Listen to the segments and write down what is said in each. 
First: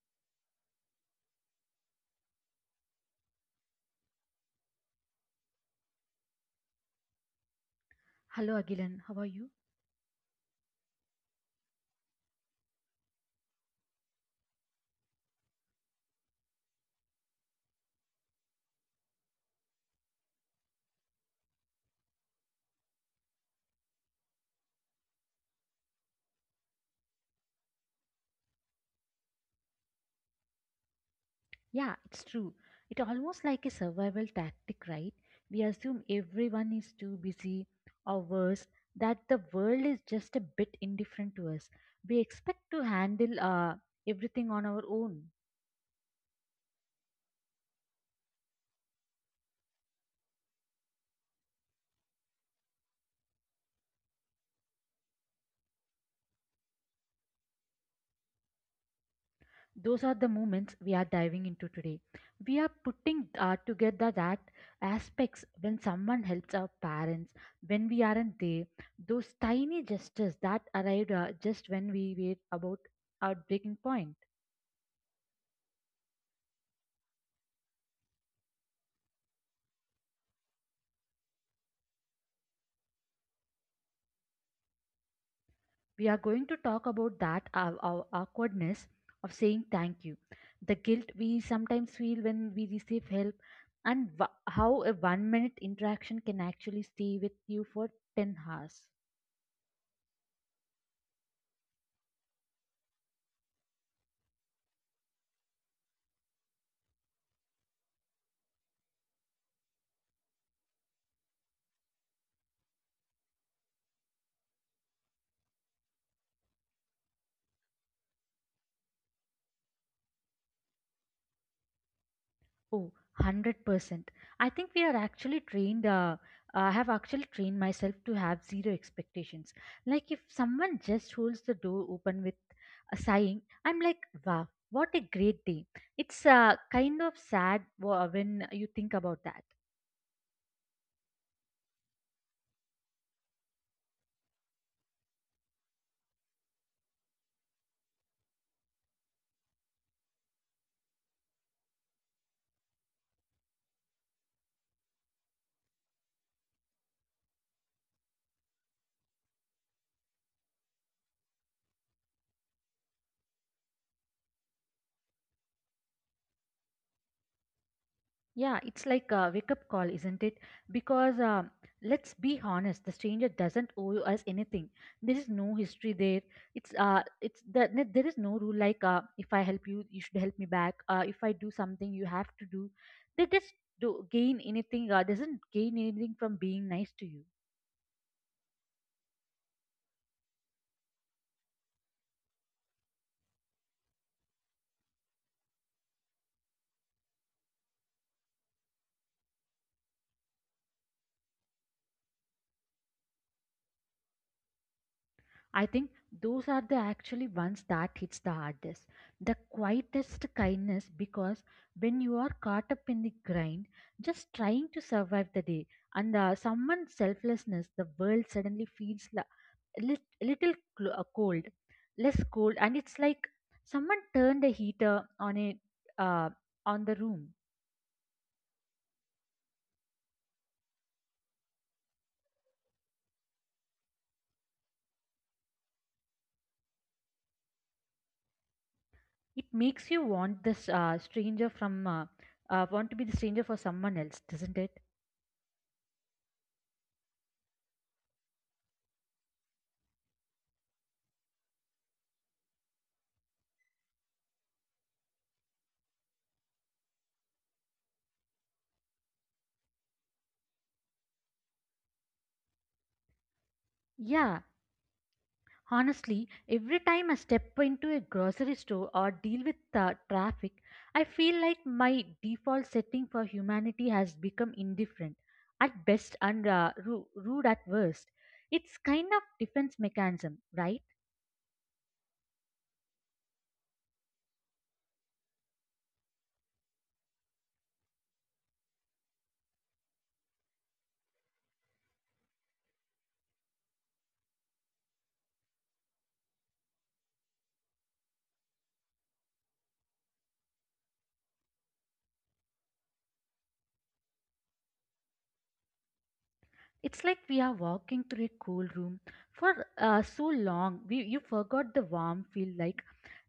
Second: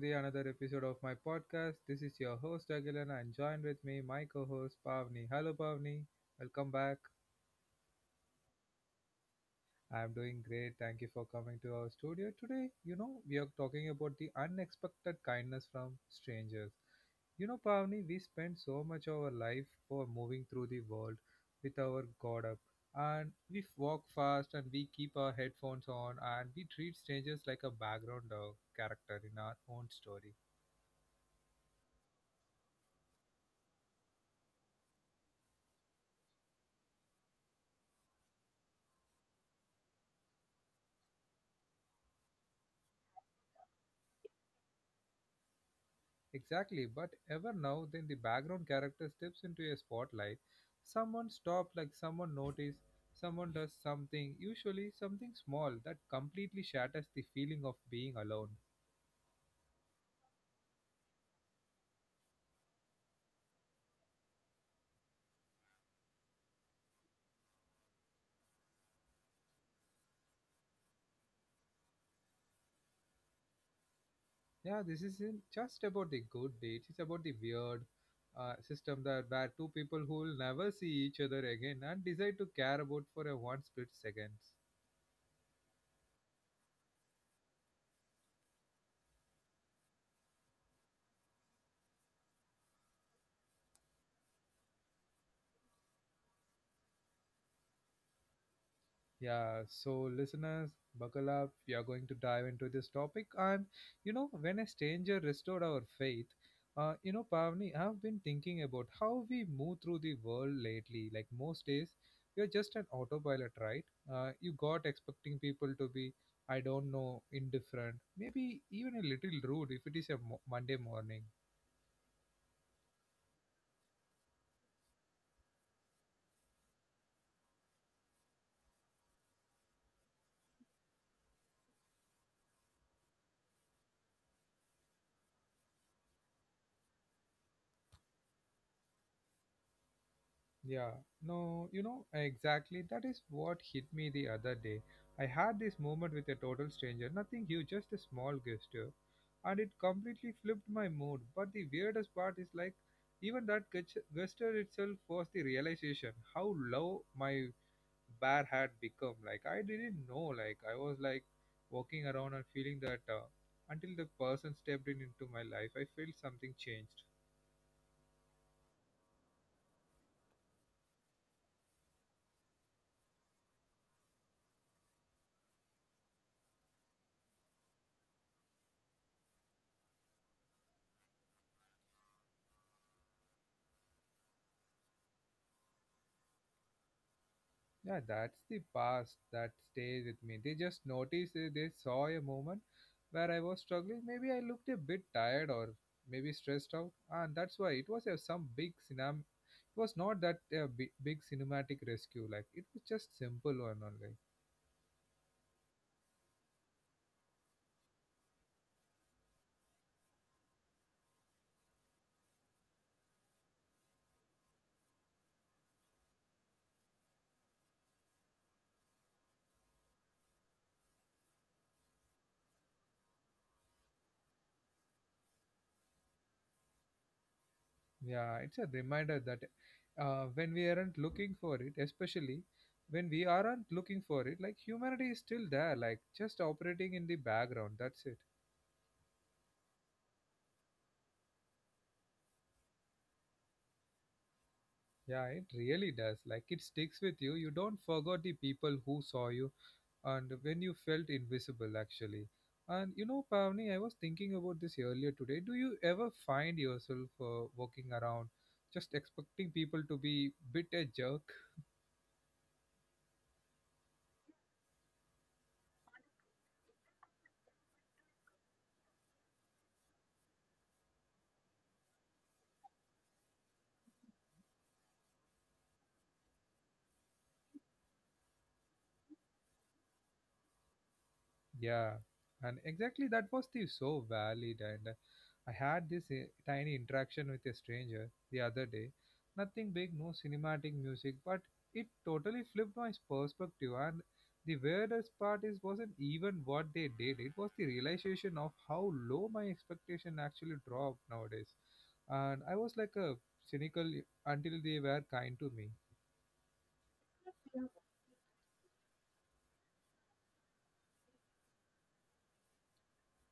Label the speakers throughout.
Speaker 1: the another episode of my podcast. This is your host Agilan and joined with me my co-host Pavni. Hello Pavni, welcome back.
Speaker 2: Hello Agilan, how are you?
Speaker 1: I'm doing great. Thank you for coming to our studio today. You know, we are talking about the unexpected kindness from strangers. You know, Pavni, we spend so much of our life for moving through the world with our guard up. And we walk fast and we keep our headphones on and we treat strangers like a background character in our own story.
Speaker 2: Yeah, it's true. It almost like a survival tactic, right? We assume everyone is too busy or worse, that the world is just a bit indifferent to us. We expect to handle everything on our own.
Speaker 1: Exactly, but ever now then the background character steps into a spotlight. Someone stops, like someone notices, someone does something, usually something small that completely shatters the feeling of being alone.
Speaker 2: Those are the moments we are diving into today. We are putting together that aspects when someone helps our parents, when we aren't there, those tiny gestures that arrived just when we were about our breaking point.
Speaker 1: Yeah, this isn't just about the good dates, it's about the weird system that where two people who will never see each other again and decide to care about for a one split seconds.
Speaker 2: We are going to talk about that our awkwardness of saying thank you, the guilt we sometimes feel when we receive help, and wha how a 1 minute interaction can actually stay with you for 10 hours.
Speaker 1: Yeah, so listeners, buckle up. We are going to dive into this topic. And, you know, when a stranger restored our faith, you know, Pavni, I've been thinking about how we move through the world lately. Like most days, you're just an autopilot, right? You got expecting people to be, I don't know, indifferent, maybe even a little rude if it is a Monday morning.
Speaker 2: Oh, 100%. I think we are actually trained, I have actually trained myself to have zero expectations. Like if someone just holds the door open with a sighing, I'm like, wow, what a great day. It's kind of sad when you think about that.
Speaker 1: Yeah, no, you know, exactly. That is what hit me the other day. I had this moment with a total stranger, nothing huge, just a small gesture, and it completely flipped my mood. But the weirdest part is like, even that gesture itself was the realization how low my bar had become. Like, I didn't know, like, I was like walking around and feeling that until the person stepped in into my life, I felt something changed.
Speaker 2: Yeah, it's like a wake up call, isn't it? Because let's be honest, the stranger doesn't owe you us anything. There is no history there. There is no rule like if I help you, you should help me back. If I do something, you have to do. They just do gain anything. Doesn't gain anything from being nice to you.
Speaker 1: Yeah, that's the past that stays with me. They just noticed, they saw a moment where I was struggling. Maybe I looked a bit tired or maybe stressed out, and that's why it was some big cinema. It was not that big, big cinematic rescue. Like it was just simple one only.
Speaker 2: I think those are the actually ones that hits the hardest. The quietest kindness because when you are caught up in the grind, just trying to survive the day, and someone's selflessness, the world suddenly feels la- a lit- little cl- cold, less cold, and it's like someone turned a heater on a uh, on the room.
Speaker 1: Yeah, it's a reminder that when we aren't looking for it, especially when we aren't looking for it, like humanity is still there, like just operating in the background. That's it.
Speaker 2: It makes you want to be the stranger for someone else, doesn't it?
Speaker 1: Yeah, it really does. Like it sticks with you. You don't forget the people who saw you and when you felt invisible, actually. And you know, Pavni, I was thinking about this earlier today. Do you ever find yourself walking around just expecting people to be bit a jerk?
Speaker 2: Yeah, honestly, every time I step into a grocery store or deal with traffic, I feel like my default setting for humanity has become indifferent, at best and rude at worst. It's kind of defense mechanism, right?
Speaker 1: Yeah, and exactly that was the so valid and I had this tiny interaction with a stranger the other day. Nothing big, no cinematic music, but it totally flipped my perspective. And the weirdest part is wasn't even what they did; it was the realization of how low my expectation actually dropped nowadays. And I was like a cynical until they were kind to me.
Speaker 2: It's like we are walking through a cool room for so long. We you forgot the warm feel like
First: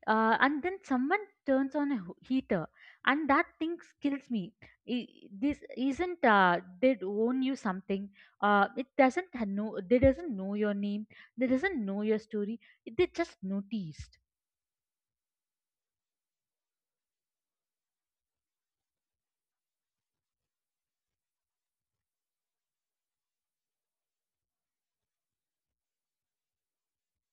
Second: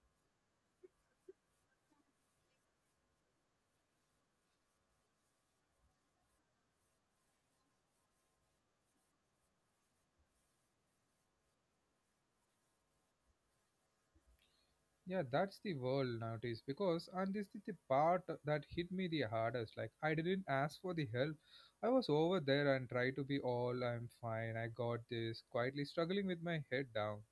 Speaker 2: and then someone turns on a heater, and that thing kills me. This isn't they own you something. It doesn't know. They doesn't know your name, they doesn't know your story, they just noticed.
Speaker 1: Yeah, that's the world nowadays because and this is the part that hit me the hardest. Like I didn't ask for the help. I was over there and tried to be all I'm fine. I got this quietly struggling with my head down.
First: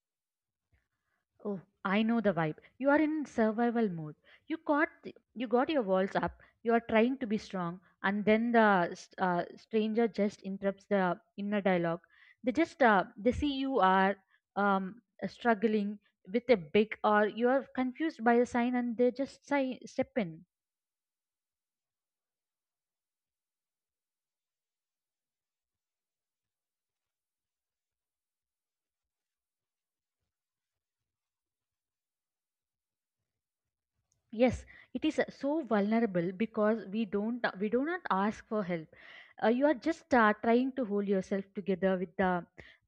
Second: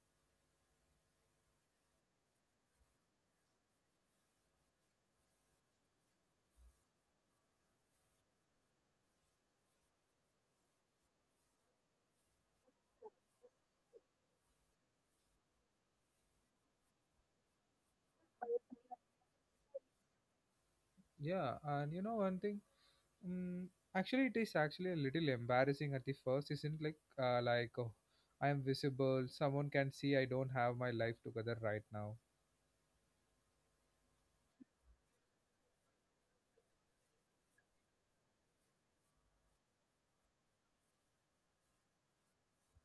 Speaker 2: Oh, I know the vibe. You are in survival mode. You caught, you got your walls up. You are trying to be strong, and then the stranger just interrupts the inner dialogue. They just, they see you are um, struggling with a big, or you are confused by a sign, and they just step in.
Speaker 1: Yeah, and you know one thing. Mm, actually, it is actually a little embarrassing at the first. Isn't like oh, I am visible. Someone can see I don't have my life together right now.
Speaker 2: Yes, it is so vulnerable because we don't we do not ask for help. You are just trying to hold yourself together with the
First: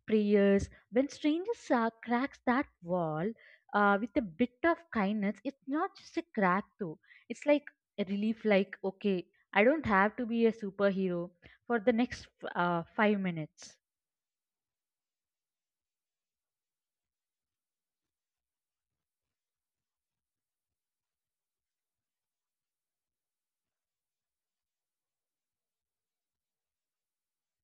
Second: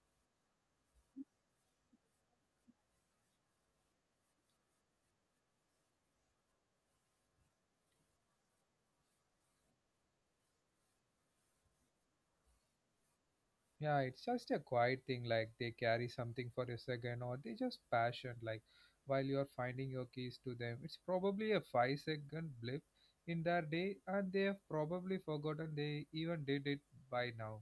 Speaker 2: prayers. When strangers cracks that wall with a bit of kindness, it's not just a crack though. It's like a relief. Like okay, I don't have to be a superhero for the next 5 minutes.
Speaker 1: Yeah, it's just a quiet thing. Like they carry something for a second, or they just passion. Like while you're finding your keys to them, it's probably a 5 second blip in their day, and they have probably forgotten they even did it by now.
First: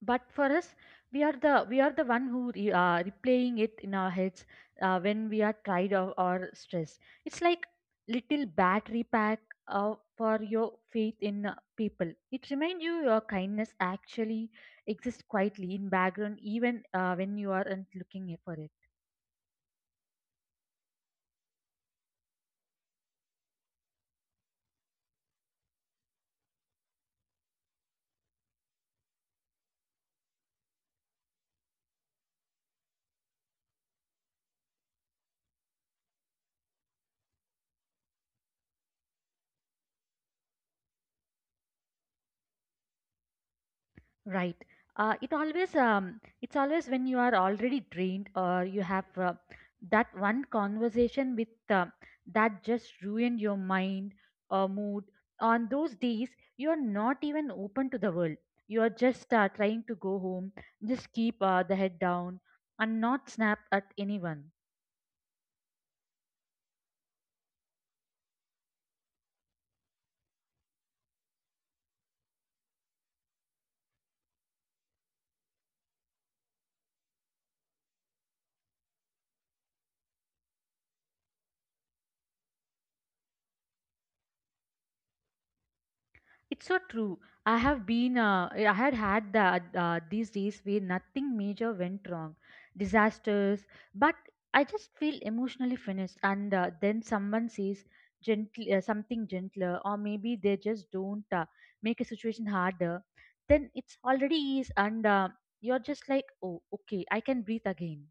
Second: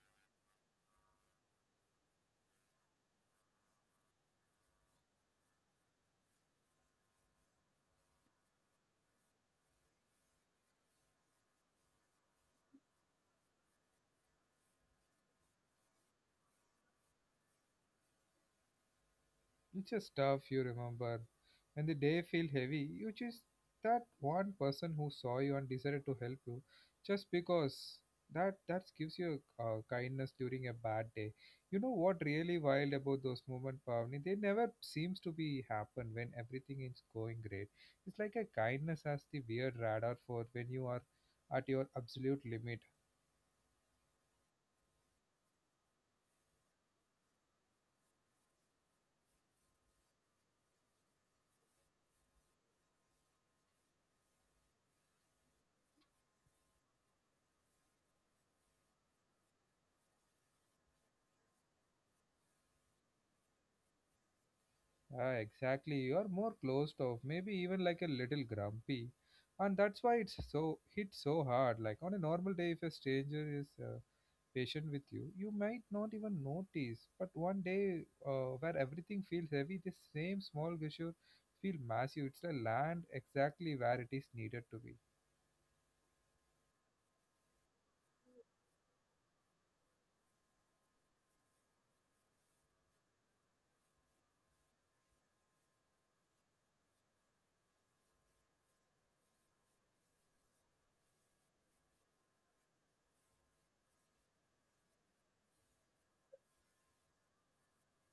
Speaker 2: But for us, we are the one who replaying it in our heads when we are tired or stressed. It's like little battery pack for your faith in people. It reminds you your kindness actually exists quietly in background, even when you aren't looking for it.
Speaker 1: It's just stuff you remember. When the day feel heavy, you just that one person who saw you and decided to help you, just because that gives you kindness during a bad day. You know what really wild about those moments, Pavni? They never seems to be happen when everything is going great. It's like a kindness as the weird radar for when you are at your absolute limit.
Speaker 2: Right. It's always when you are already drained, or you have that one conversation with that just ruined your mind or mood. On those days, you are not even open to the world. You are just trying to go home, just keep the head down, and not snap at anyone.
Speaker 1: Yeah, exactly. You are more closed off, maybe even like a little grumpy, and that's why it's so hit so hard. Like on a normal day, if a stranger is patient with you, you might not even notice. But one day, where everything feels heavy, this same small gesture feel massive. It's a land exactly where it is needed to be.
Speaker 2: It's so true. I had the these days where nothing major went wrong, disasters, but I just feel emotionally finished. And then someone says gently, something gentler, or maybe they just don't make a situation harder. Then it's already ease, and you're just like, oh, okay, I can breathe again.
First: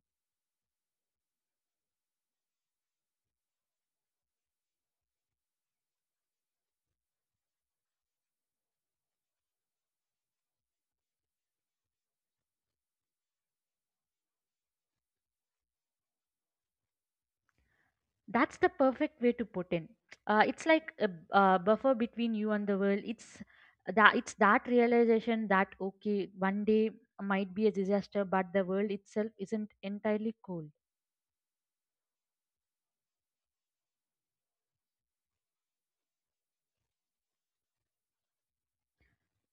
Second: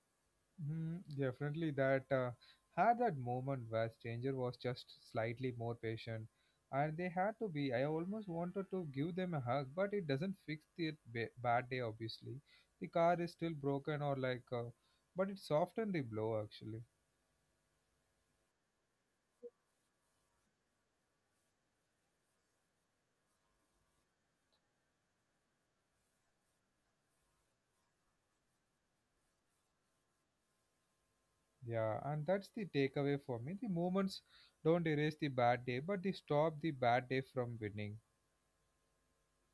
Speaker 1: Definitely that had that moment where stranger was just slightly more patient and they had to be, I almost wanted to give them a hug, but it doesn't fix the bad day obviously. The car is still broken or like but it softened the blow actually.
Speaker 2: That's the perfect way to put in. It's like a buffer between you and the world. It's that realization that okay, one day might be a disaster, but the world itself isn't entirely cold.
Speaker 1: Yeah, and that's the takeaway for me, the moments don't erase the bad day but they stop the bad day from winning.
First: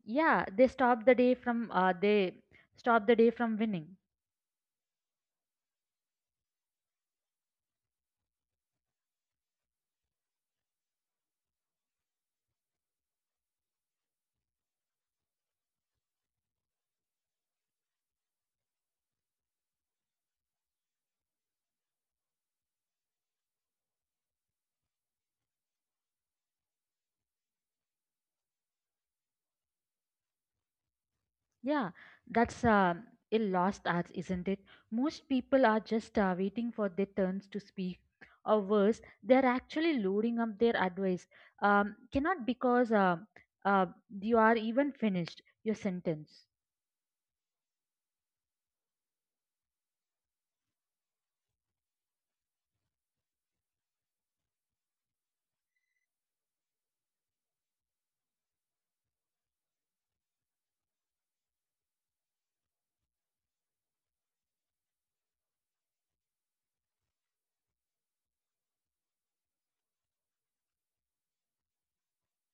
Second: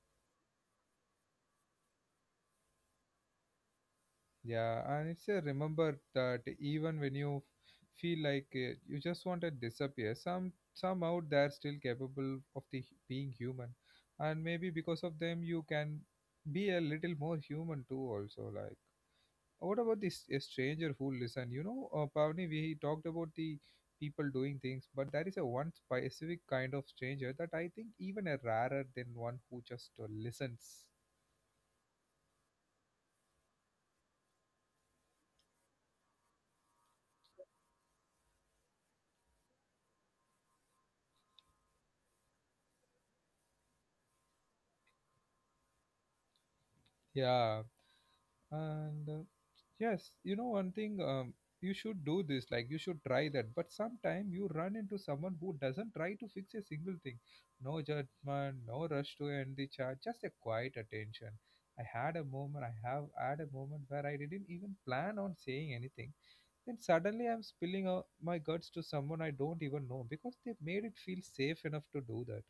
Speaker 2: Yeah, they stop the day from winning.
Speaker 1: Yeah, and it's a remember that even when you feel like you just want to disappear, somehow they're still capable of the being human, and maybe because of them you can be a little more human too. Also, like what about this a stranger who listen? You know, Pavni, we talked about the people doing things, but there is a one specific kind of stranger that I think even a rarer than one who just listens.
Speaker 2: Yeah, that's a lost art, isn't it? Most people are just waiting for their turns to speak, or worse, they're actually loading up their advice. Cannot because uh, you are even finished your sentence.
Speaker 1: Yeah, and yes, you know one thing, you should do this, like you should try that. But sometime you run into someone who doesn't try to fix a single thing. No judgment, no rush to end the chat, just a quiet attention. I have had a moment where I didn't even plan on saying anything. Then suddenly I'm spilling out my guts to someone I don't even know because they made it feel safe enough to do that.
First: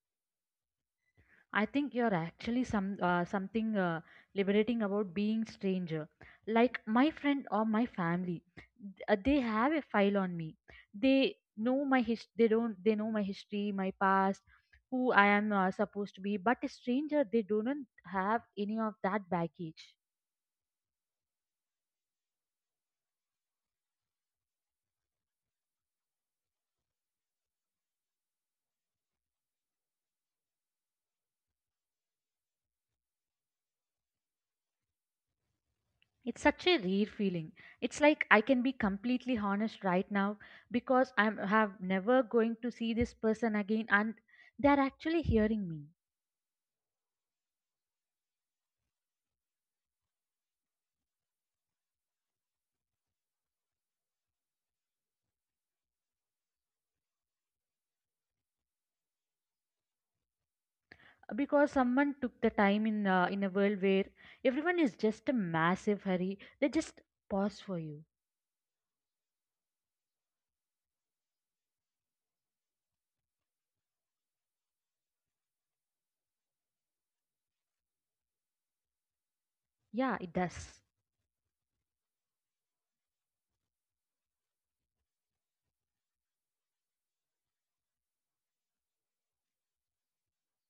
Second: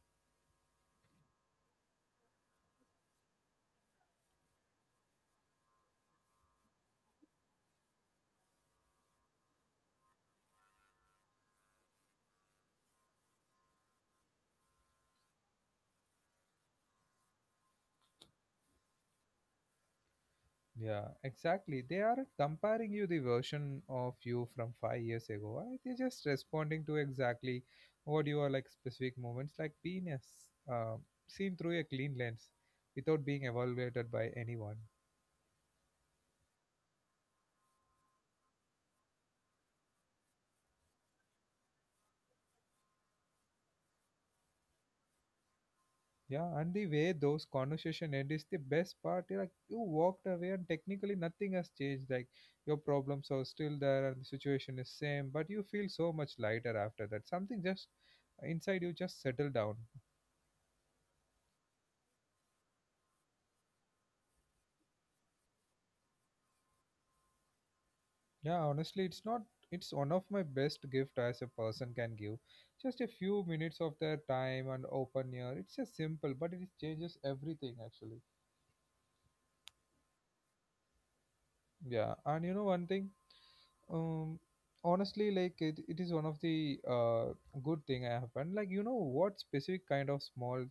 Speaker 2: I think you're actually something liberating about being stranger. Like my friend or my family, they have a file on me. They know my his. They don't. They know my history, my past, who I am supposed to be. But a stranger, they do not have any of that baggage.
Speaker 1: Yeah, exactly. They aren't comparing you the version of you from 5 years ago. They're just responding to exactly what you are like specific moments, like penis, uh, seen through a clean lens, without being evaluated by anyone.
Speaker 2: It's such a rare feeling. It's like I can be completely honest right now because I am have never going to see this person again, and they're actually hearing me.
Speaker 1: Yeah, and the way those conversation end is the best part. You're Like you walked away, and technically nothing has changed. Like your problems are still there, and the situation is same, but you feel so much lighter after that. Something just inside you just settle down.
Speaker 2: Because someone took the time in a world where everyone is just a massive hurry, they just pause for you.
Speaker 1: Yeah, honestly, it's not. It's one of my best gift as a person can give. Just a few minutes of their time and open ear. It's just simple, but it changes everything actually.
Speaker 2: Yeah, it does.
Speaker 1: Yeah, and you know one thing. Um, honestly, like it is one of the good thing I happened. Like you know what specific kind of small.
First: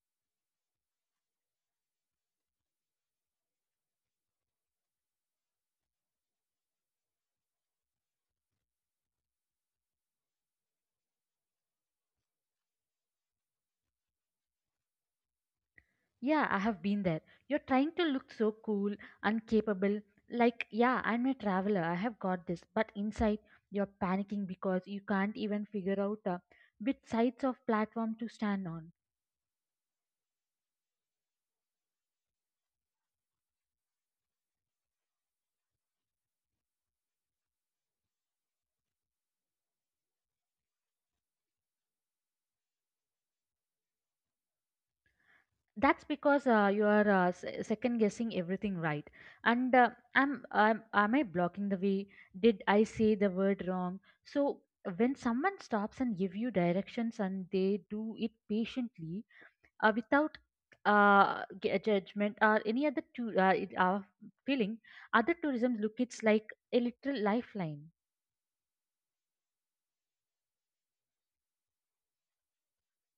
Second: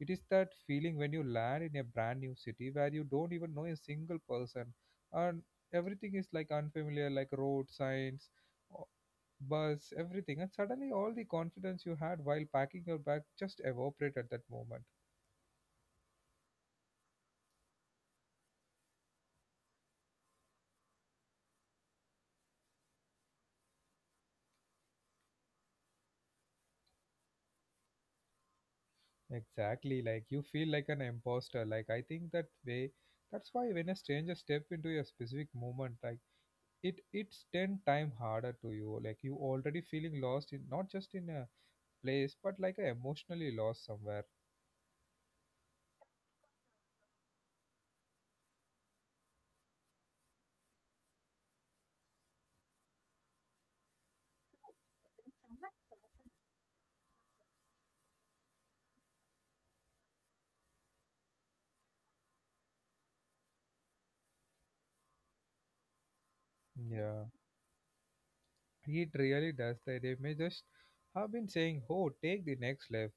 Speaker 1: It is that feeling when you land in a brand new city where you don't even know a single person, and everything is like unfamiliar, like road signs, bus, everything, and suddenly all the confidence you had while packing your bag just evaporate at that moment.
Speaker 2: Yeah, I have been there. You're trying to look so cool and capable. Like, yeah, I'm a traveler, I have got this. But inside you're panicking because you can't even figure out which sides of platform to stand on.
Speaker 1: Exactly, like you feel like an imposter. Like I think that way. That's why when a stranger step into a specific moment, like it's ten time harder to you. Like you already feeling lost in not just in a place, but like a emotionally lost somewhere.
Speaker 2: That's because you are second guessing everything, right? And Am I blocking the way? Did I say the word wrong? So when someone stops and give you directions, and they do it patiently without judgment or any other to, feeling other tourism look, it's like a little
Speaker 1: Yeah.
Speaker 2: lifeline.
Speaker 1: It really does. That. They may just have been saying, oh, take the next step.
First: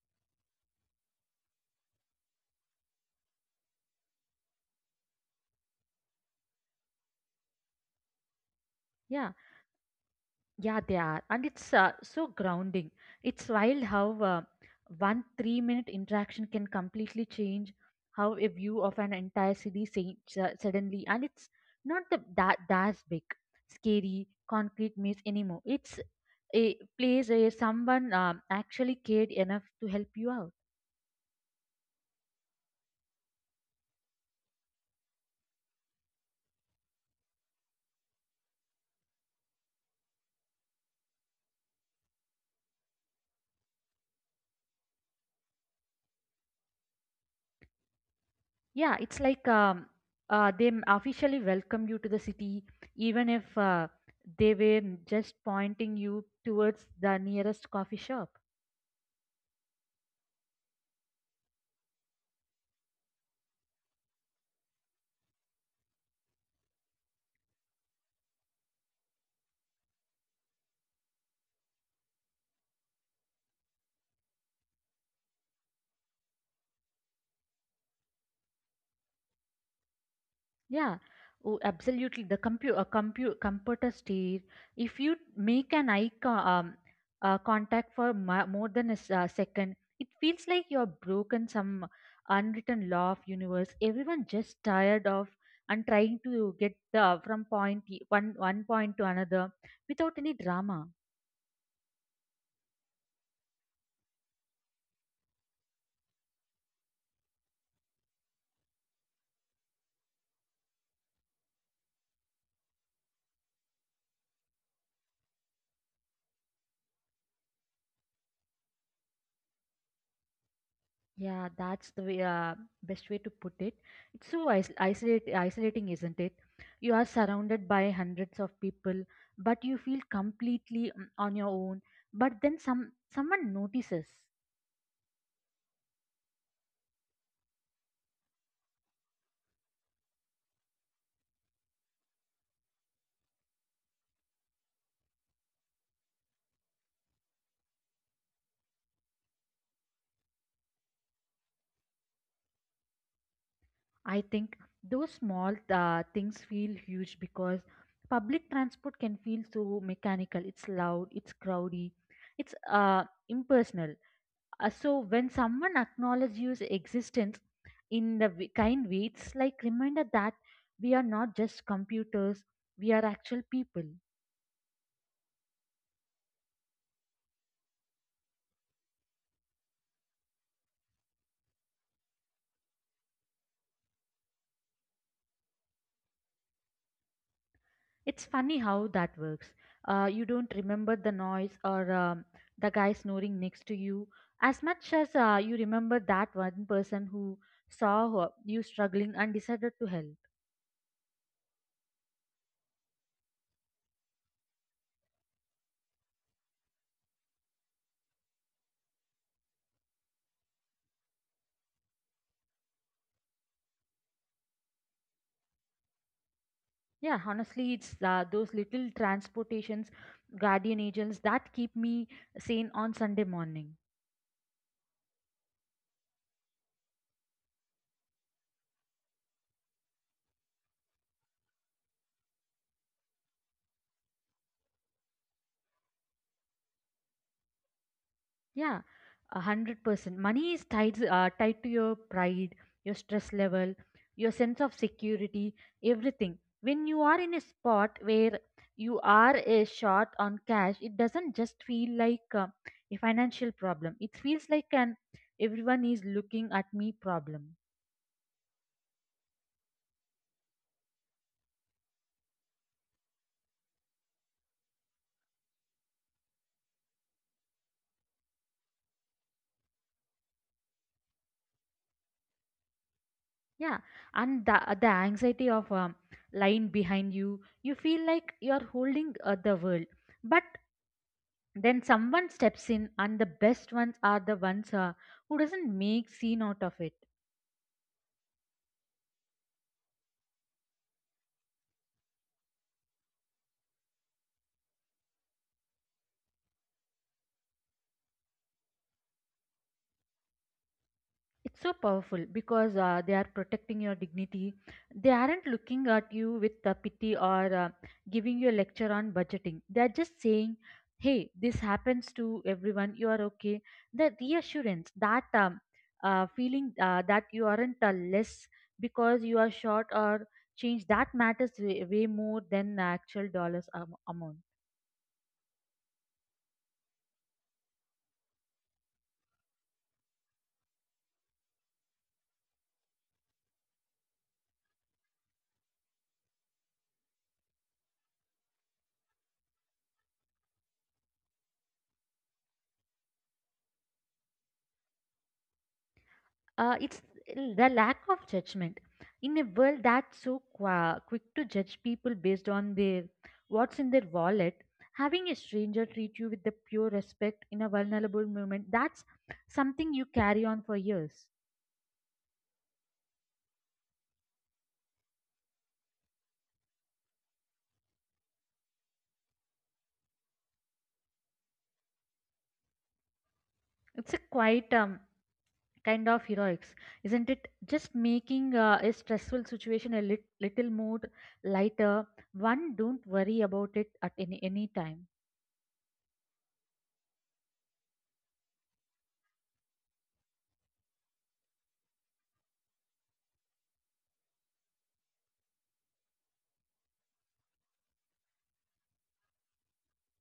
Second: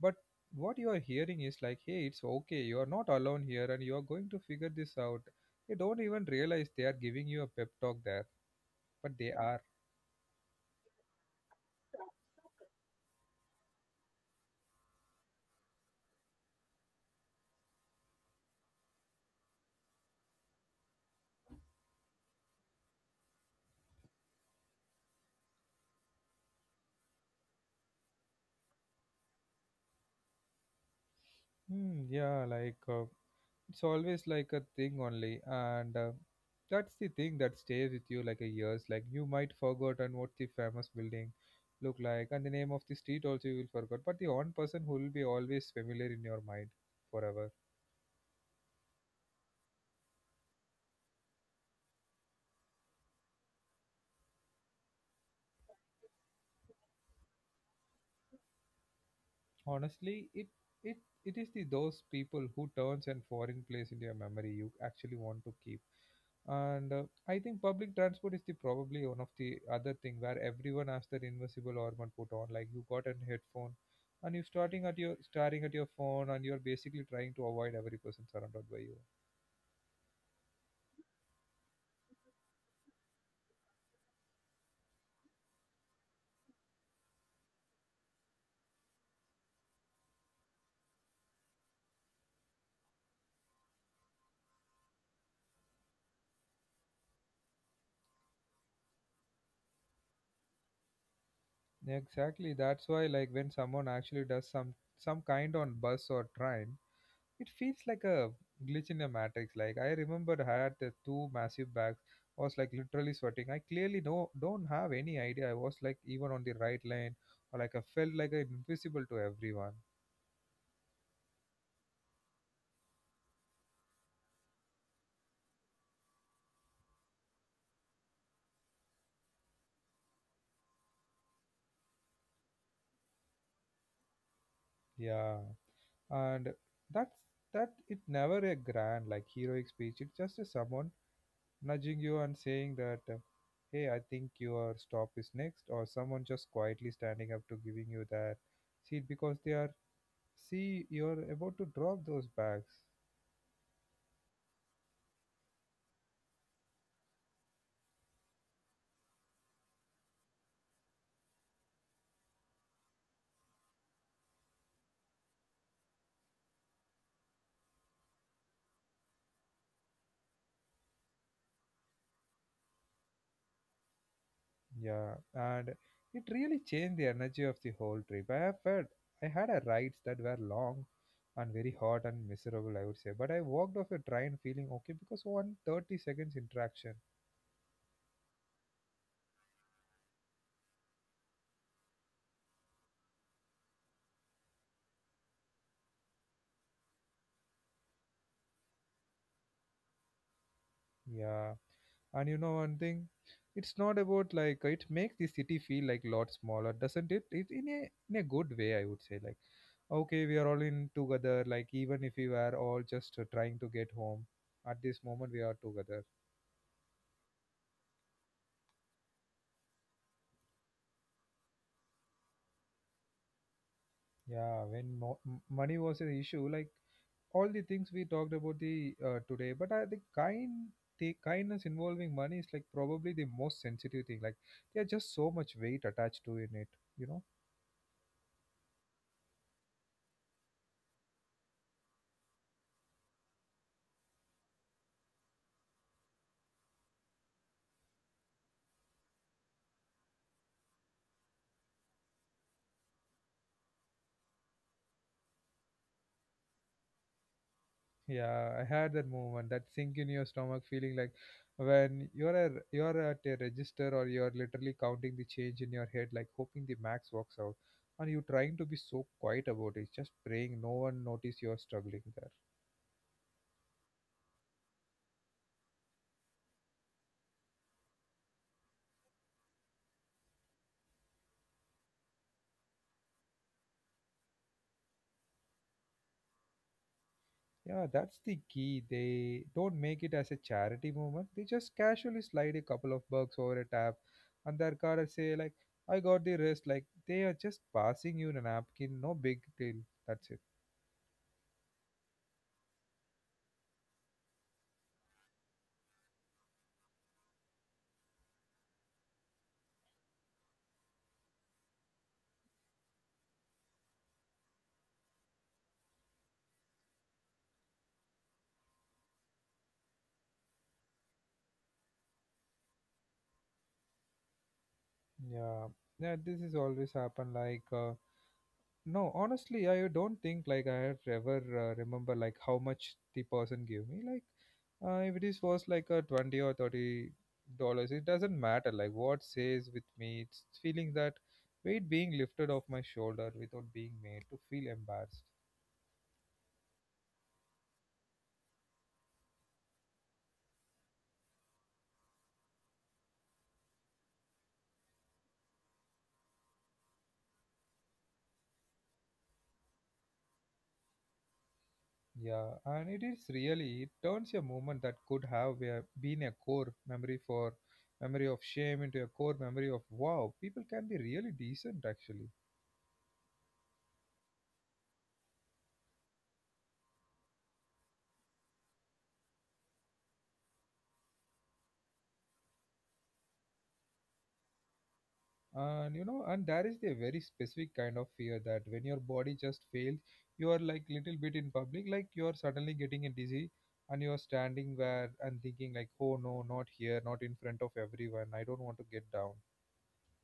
Speaker 1: But what you are hearing is like, hey, it's okay. You are not alone here and you are going to figure this out. They don't even realize they are giving you a pep talk there, but they
Speaker 2: Yeah.
Speaker 1: are.
Speaker 2: Yeah, they are. And it's so grounding. It's wild how one three minute interaction can completely change how a view of an entire city changes suddenly. And it's not the, that that's big, scary, concrete maze anymore. It's a place where someone actually cared enough to help you out.
Speaker 1: Yeah, like it's always like a thing only. And that's the thing that stays with you like a years. Like you might forgotten what the famous building look like and the name of the street also you will forget. But the one person who will be always familiar in your mind forever.
Speaker 2: Yeah, it's like they officially welcome you to the city, even if they were just pointing you towards the nearest coffee shop.
Speaker 1: Honestly, it it is the those people who turns and foreign place into your memory you actually want to keep. And I think public transport is the probably one of the other thing where everyone has their invisible armor put on. Like you got a headphone, and you starting at your staring at your phone, and you're basically trying to avoid every person surrounded by you.
Speaker 2: Yeah, oh, absolutely. The computer steer. If you make an eye contact for more than a second, it feels like you're broken some unwritten law of universe. Everyone just tired of and trying to get from point one one point to another without any drama.
Speaker 1: Exactly. That's why, like, when someone actually does some kind on bus or train, it feels like a glitch in a matrix. Like I remember I had the two massive bags, was like literally sweating. I clearly no don't have any idea. I was like even on the right lane or like I felt like I'm invisible to everyone.
Speaker 2: Yeah, that's the way, best way to put it. It's so isolating, isn't it? You are surrounded by hundreds of people, but you feel completely on your own. But then someone notices.
Speaker 1: Yeah. And that's that it never a grand like heroic speech. It's just a someone nudging you and saying that hey, I think your stop is next, or someone just quietly standing up to giving you that seat because they are see you're about to drop those bags.
Speaker 2: I think those small things feel huge because public transport can feel so mechanical. It's loud, it's crowdy, it's impersonal. So when someone acknowledges your existence in the kind way, it's like reminder that we are not just computers, we are actual people.
Speaker 1: Yeah, and it really changed the energy of the whole trip. I have felt I had a rides that were long and very hot and miserable, I would say. But I walked off a train feeling okay because one 30 seconds interaction.
Speaker 2: It's funny how that works. You don't remember the noise or the guy snoring next to you as much as you remember that one person who saw you struggling and decided to help.
Speaker 1: Yeah, and you know one thing, it's not about like it makes the city feel like lot smaller, doesn't it? It in a good way, I would say. Like, okay, we are all in together. Like even if we were all just trying to get home, at this moment we are together.
Speaker 2: Yeah, honestly, it's those little transportations, guardian angels that keep me sane on Sunday morning.
Speaker 1: Yeah, when money was an issue, like all the things we talked about the today, but I think kind the kindness involving money is like probably the most sensitive thing. Like there's just so much weight attached to in it, you know.
Speaker 2: Yeah, 100%. Money is tied to your pride, your stress level, your sense of security, everything. When you are in a spot where you are short on cash, it doesn't just feel like a financial problem. It feels like an everyone is looking at me problem.
Speaker 1: Yeah, I had that moment, that sink in your stomach feeling like when you're at a register or you're literally counting the change in your head, like hoping the max works out, and you're trying to be so quiet about it, just praying no one notice you're struggling there.
Speaker 2: Yeah, and the anxiety of lying behind you, you feel like you are holding the world. But then someone steps in, and the best ones are the ones who doesn't make scene out of it.
Speaker 1: Yeah, that's the key. They don't make it as a charity movement. They just casually slide a couple of bucks over a tab and their car say like, I got the rest. Like they are just passing you a napkin, no big deal. That's it.
Speaker 2: It's so powerful because they are protecting your dignity. They aren't looking at you with pity or giving you a lecture on budgeting. They are just saying, hey, this happens to everyone, you are okay. The reassurance that feeling that you aren't less because you are short or changed, that matters way, way more than the actual dollars amount.
Speaker 1: Yeah. Yeah, this is always happen like no, honestly, I don't think like I have ever remember like how much the person gave me. Like, if it is was like a $20 or $30, it doesn't matter. Like what says with me, it's feeling that weight being lifted off my shoulder without being made to feel embarrassed.
Speaker 2: It's the lack of judgment. In a world that's so qua quick to judge people based on their what's in their wallet, having a stranger treat you with the pure respect in a vulnerable moment, that's something you carry on for years.
Speaker 1: Yeah, and it is really it turns a moment that could have been a core memory for memory of shame into a core memory of wow, people can be really decent actually.
Speaker 2: It's a quite kind of heroics, isn't it? Just making a stressful situation a little more lighter. One don't worry about it at any time.
Speaker 1: And you know, and there is a very specific kind of fear that when your body just fails, you are like little bit in public, like you are suddenly getting a dizzy and you are standing there and thinking like, oh no, not here, not in front of everyone, I don't want to get down.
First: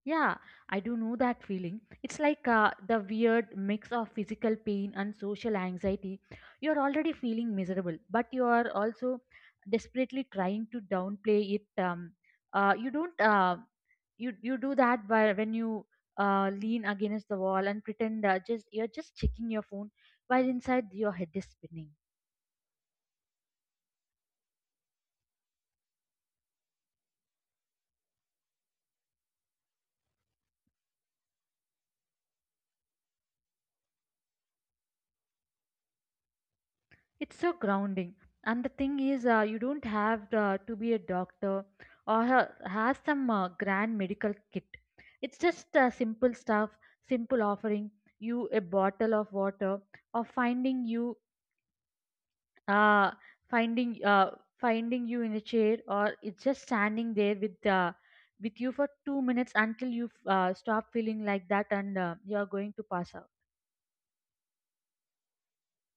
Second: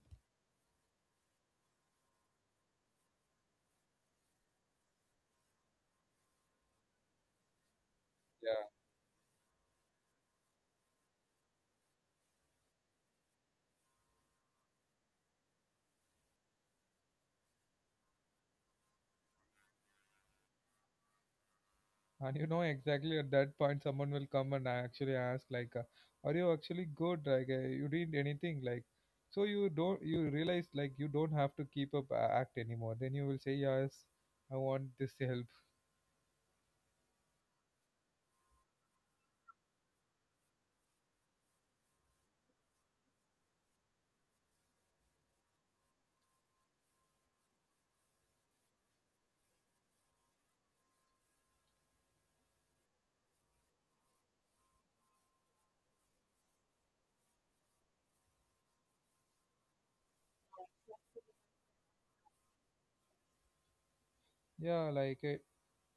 Speaker 2: Yeah, I do know that feeling. It's like the weird mix of physical pain and social anxiety. You're already feeling miserable, but you
Speaker 1: Yeah,
Speaker 2: are also desperately trying to downplay it. You don't. You do that by when you lean against the wall and pretend just you're just checking your phone, while inside your head is spinning.
Speaker 1: and you know exactly at that point someone will come and actually ask like are you actually good, like you did anything, like so you realize like you don't have to keep up act anymore, then you will say yes, I want this help.
Speaker 2: It's so grounding. And the thing is, you don't have to be a doctor or have some grand medical kit. It's just simple stuff, simple offering you a bottle of water or finding you uh, finding uh, finding you in a chair, or it's just standing there with you for 2 minutes until you stop feeling like that and you're going to pass out.
Speaker 1: Yeah, like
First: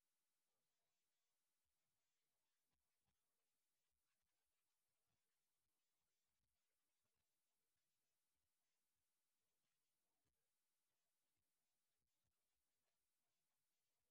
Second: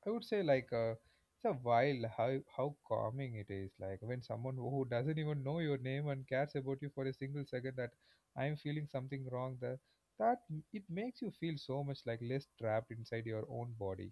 Speaker 1: I would say like it's a while how calming it is. Like when someone who doesn't even know your name and cares about you for a single second that I'm feeling something wrong. That it makes you feel so much like less trapped inside your own body.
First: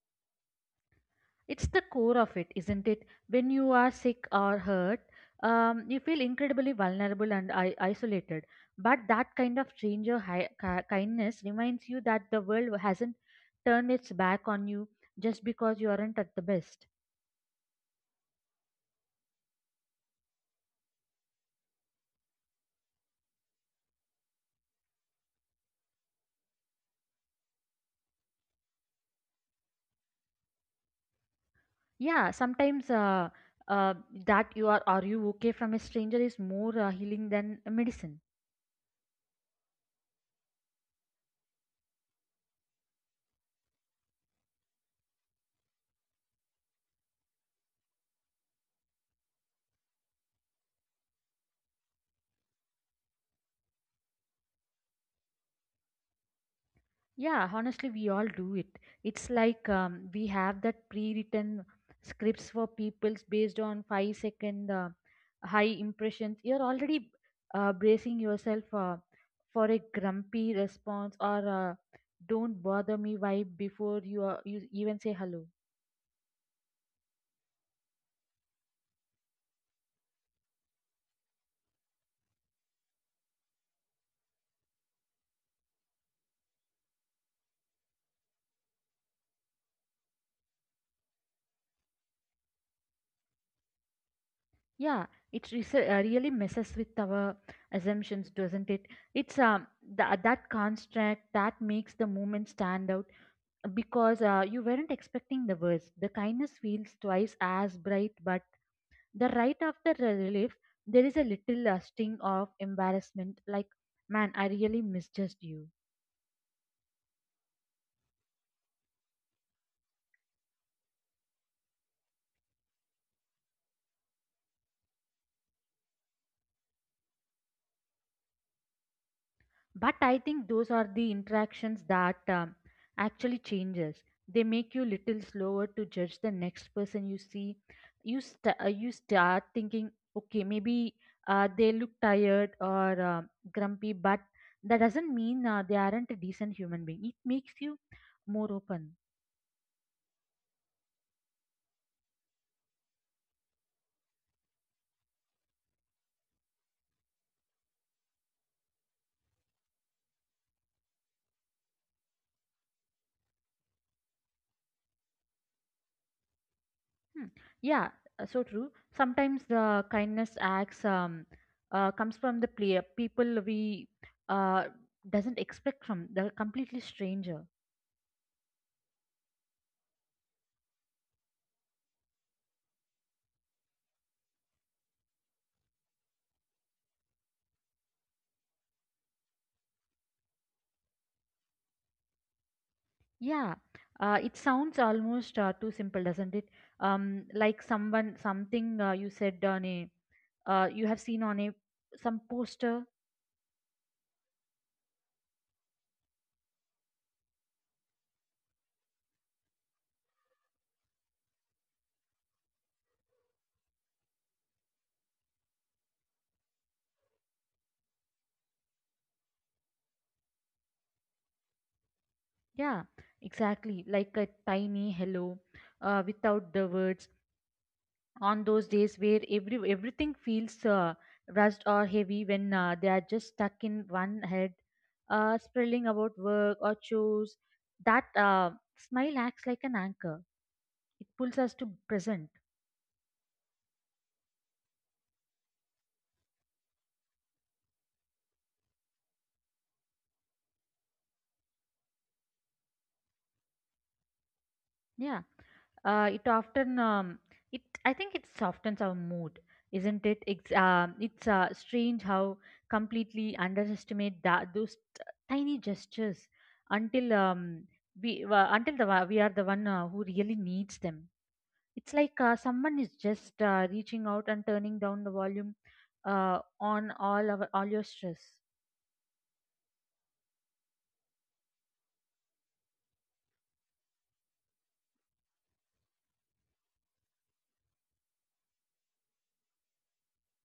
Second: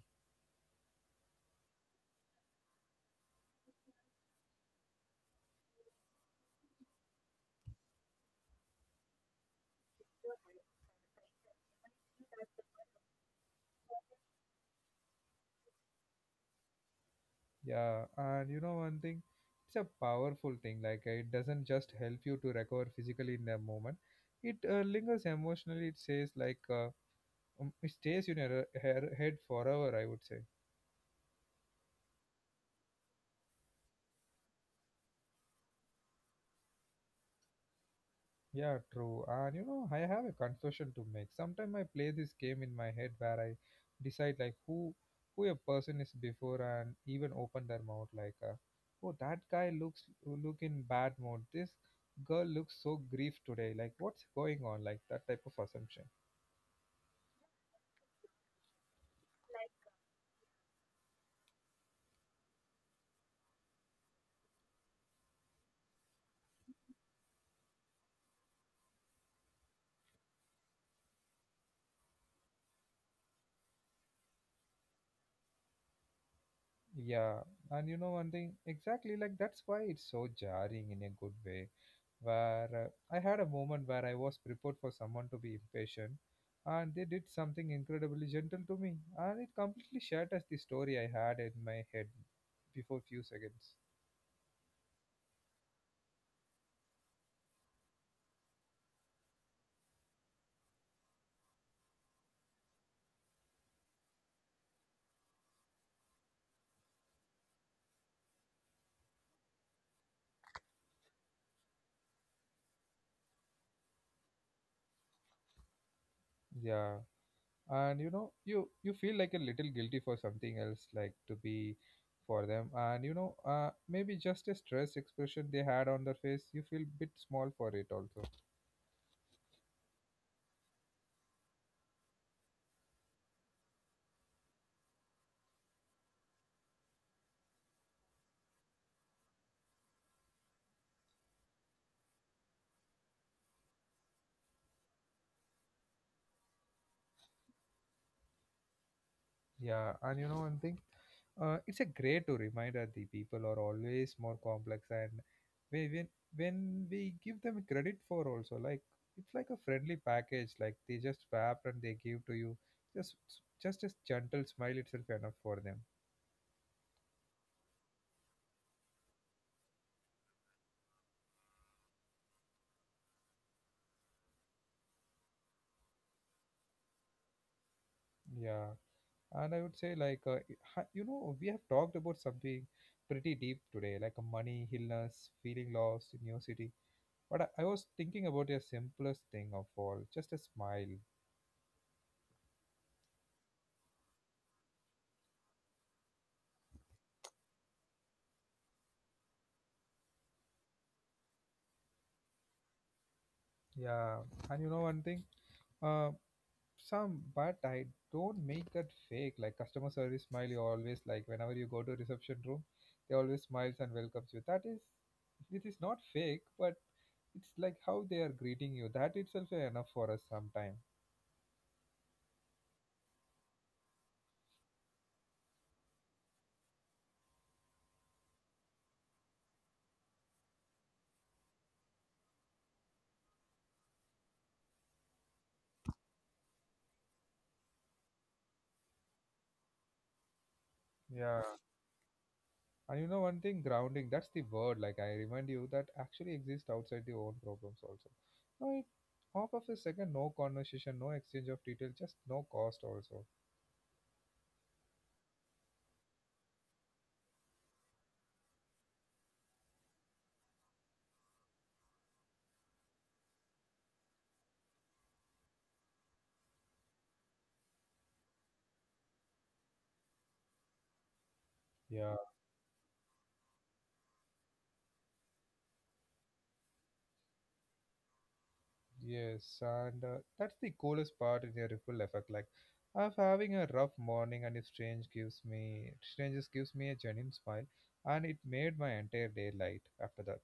Speaker 2: It's the core of it, isn't it? When you are sick or hurt, you feel incredibly vulnerable and isolated. But that kind of stranger kindness reminds you that the world hasn't turned its back on you just because you aren't at the best.
Speaker 1: Yeah, and you know one thing, it's a powerful thing. Like it doesn't just help you to recover physically in the moment. It lingers emotionally. It says like it stays in your head forever, I would say.
Speaker 2: Yeah, sometimes uh, that you are you okay from a stranger is more healing than a medicine.
Speaker 1: Yeah, true. And you know, I have a confession to make. Sometimes I play this game in my head where I decide like who a person is before and even open their mouth like, oh, that guy looks look in bad mood. This girl looks so grief today. Like what's going on? Like that type of assumption.
Speaker 2: Yeah, honestly, we all do it. It's like we have that pre-written scripts for people's based on five-second high impressions. You're already bracing yourself for a grumpy response or "Don't bother me" vibe before you even say hello.
Speaker 1: Yeah, and you know one thing, exactly like that's why it's so jarring in a good way. Where I had a moment where I was prepared for someone to be impatient, and they did something incredibly gentle to me, and it completely shatters the story I had in my head before few seconds.
Speaker 2: Yeah, really messes with our assumptions, doesn't it? It's that construct that makes the moment stand out because you weren't expecting the worst. The kindness feels twice as bright, but the right after the relief, there is a little sting of embarrassment like, man, I really misjudged you.
Speaker 1: Yeah, and you know, you feel like a little guilty for something else, like to be for them, and you know, maybe just a stress expression they had on their face, you feel bit small for it also.
Speaker 2: But I think those are the interactions that actually changes, they make you little slower to judge the next person you see. You you start thinking, okay, maybe they look tired or grumpy, but that doesn't mean they aren't a decent human being. It makes you more open.
Speaker 1: Yeah, and you know one thing, it's a great to remind that the people are always more complex, and we, when when we give them credit for also like it's like a friendly package, like they just wrap and they give to you just just a gentle smile itself enough for them.
Speaker 2: Hmm. Yeah, so true. Sometimes the kindness acts comes from the player people we uh, doesn't expect from the completely stranger.
Speaker 1: Yeah, and I would say like you know we have talked about something pretty deep today, like money, illness, feeling lost in your city. But I was thinking about the simplest thing of all, just a smile.
Speaker 2: Yeah, it sounds almost too simple, doesn't it? Like something you have seen on a some poster.
Speaker 1: Yeah, and you know one thing, uh, some but I don't make that fake like customer service smile. You always like whenever you go to reception room, they always smiles and welcomes you. That is, it is not fake, but it's like how they are greeting you. That itself is enough for us sometime.
Speaker 2: Yeah, exactly. Like a tiny hello, without the words. On those days where everything feels rushed or heavy, when they are just stuck in one head, spelling about work or chores, that smile acts like an anchor. It pulls
Speaker 1: Yeah,
Speaker 2: us to present.
Speaker 1: and you know one thing, grounding. That's the word. Like I remind you that actually exists outside the own problems also. No, it half of a second, no conversation, no exchange of detail, just no cost also.
Speaker 2: Yeah, it often it I think it softens our mood, isn't it? It's strange how completely underestimate that those tiny gestures until we until the we are the one who really needs them. It's
Speaker 1: Yeah.
Speaker 2: like someone is just reaching out and turning down the volume on all your stress.
Speaker 1: Yes, and that's the coolest part in the ripple effect. Like, of having a rough morning, and if strangers gives me a genuine smile, and it made my entire day light after that.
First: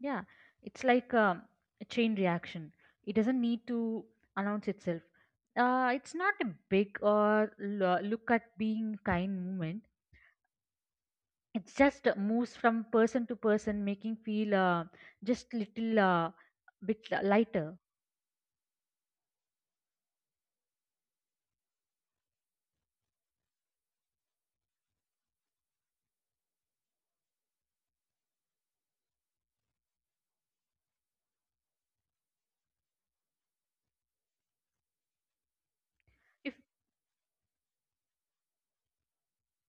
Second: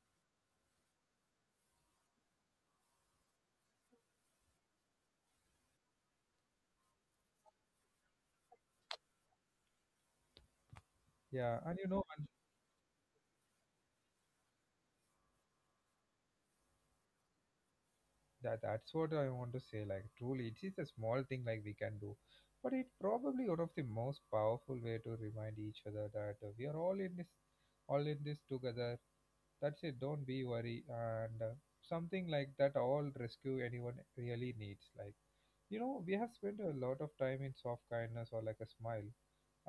Speaker 2: Yeah, it's like a chain reaction. It doesn't need to announce itself. It's not a big or look at being kind movement.
Speaker 1: Yeah,
Speaker 2: It
Speaker 1: and you know,
Speaker 2: just
Speaker 1: and
Speaker 2: moves from person to person, making feel just little lighter.
Speaker 1: that's what I want to say. Like, truly, it is a small thing like we can do, but it probably one of the most powerful way to remind each other that we are all in this together. That's it. Don't be worry and something like that. All rescue anyone really needs. Like you know, we have
Speaker 2: If
Speaker 1: spent a lot of time in soft kindness or like a smile,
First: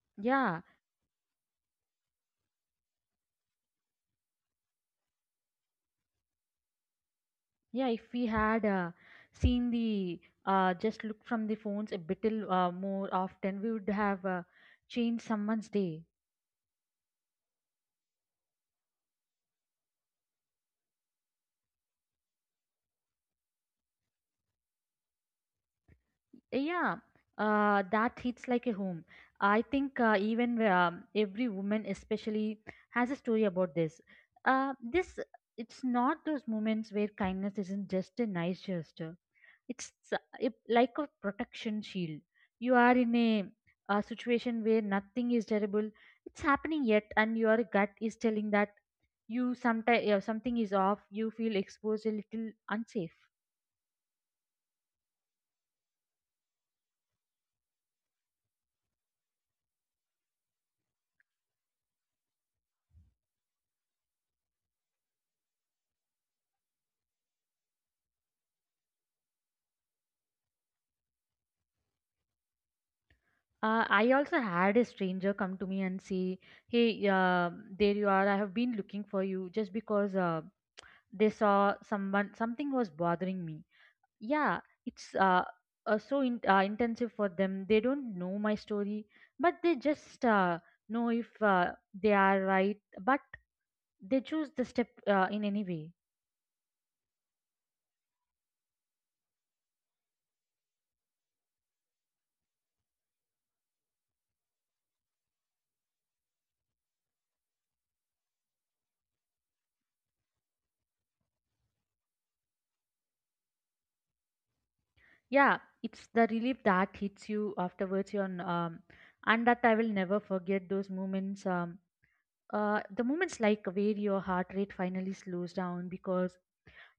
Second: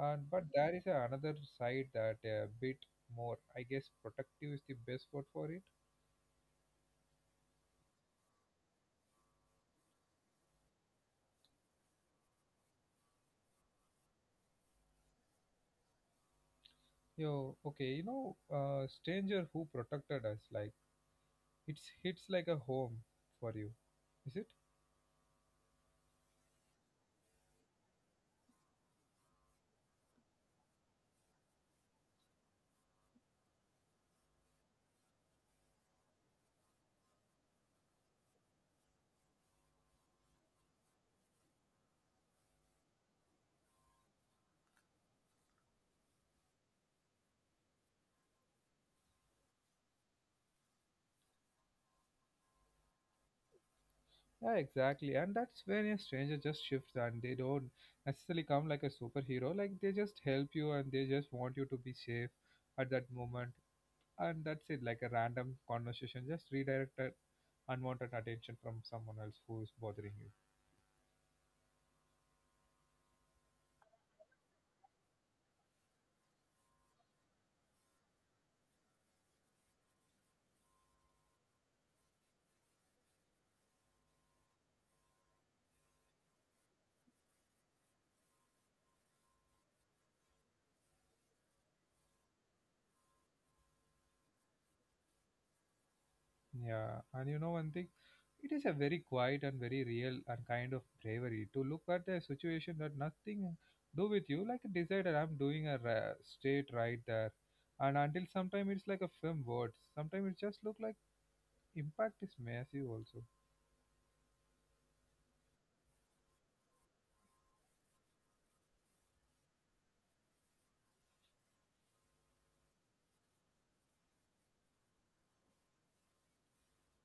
Speaker 1: and but
Speaker 2: yeah,
Speaker 1: there is a, another side that a bit more. I guess protective is the best word for it.
Speaker 2: yeah, if we had seen the just look from the phones a bit more often, we would have changed someone's day.
Speaker 1: Yo, okay, you know, stranger who protected us. Like it's hits like a home for you, is it?
Speaker 2: Yeah, that hits like a home. I think even every woman, especially, has a story about this. Uh, this it's not those moments where kindness isn't just a nice gesture. It's like a protection shield. You are in a situation where nothing is terrible. It's happening yet, and your gut is telling that you sometimes something is off. You feel exposed, a little unsafe.
Speaker 1: Yeah, exactly. And that's when a stranger just shifts and they don't necessarily come like a superhero. Like they just help you and they just want you to be safe at that moment. And that's it, like a random conversation, just redirected unwanted attention from someone else who's bothering you.
Speaker 2: I also had a stranger come to me and say, "Hey, there you are. I have been looking for you," just because they saw someone. Something was bothering me. Yeah, it's so intensive for them. They don't know my story, but they just know if they are right. But they choose the step in any way.
Speaker 1: Yeah, and you know one thing, it is a very quiet and very real and kind of bravery to look at a situation that nothing do with you, like decide that I'm doing a straight right there, and until sometime it's like a film words. Sometimes it just look like impact is massive also.
Speaker 2: Yeah, it's the relief that hits you afterwards. And that I will never forget those moments. The moments like where your heart rate finally slows down because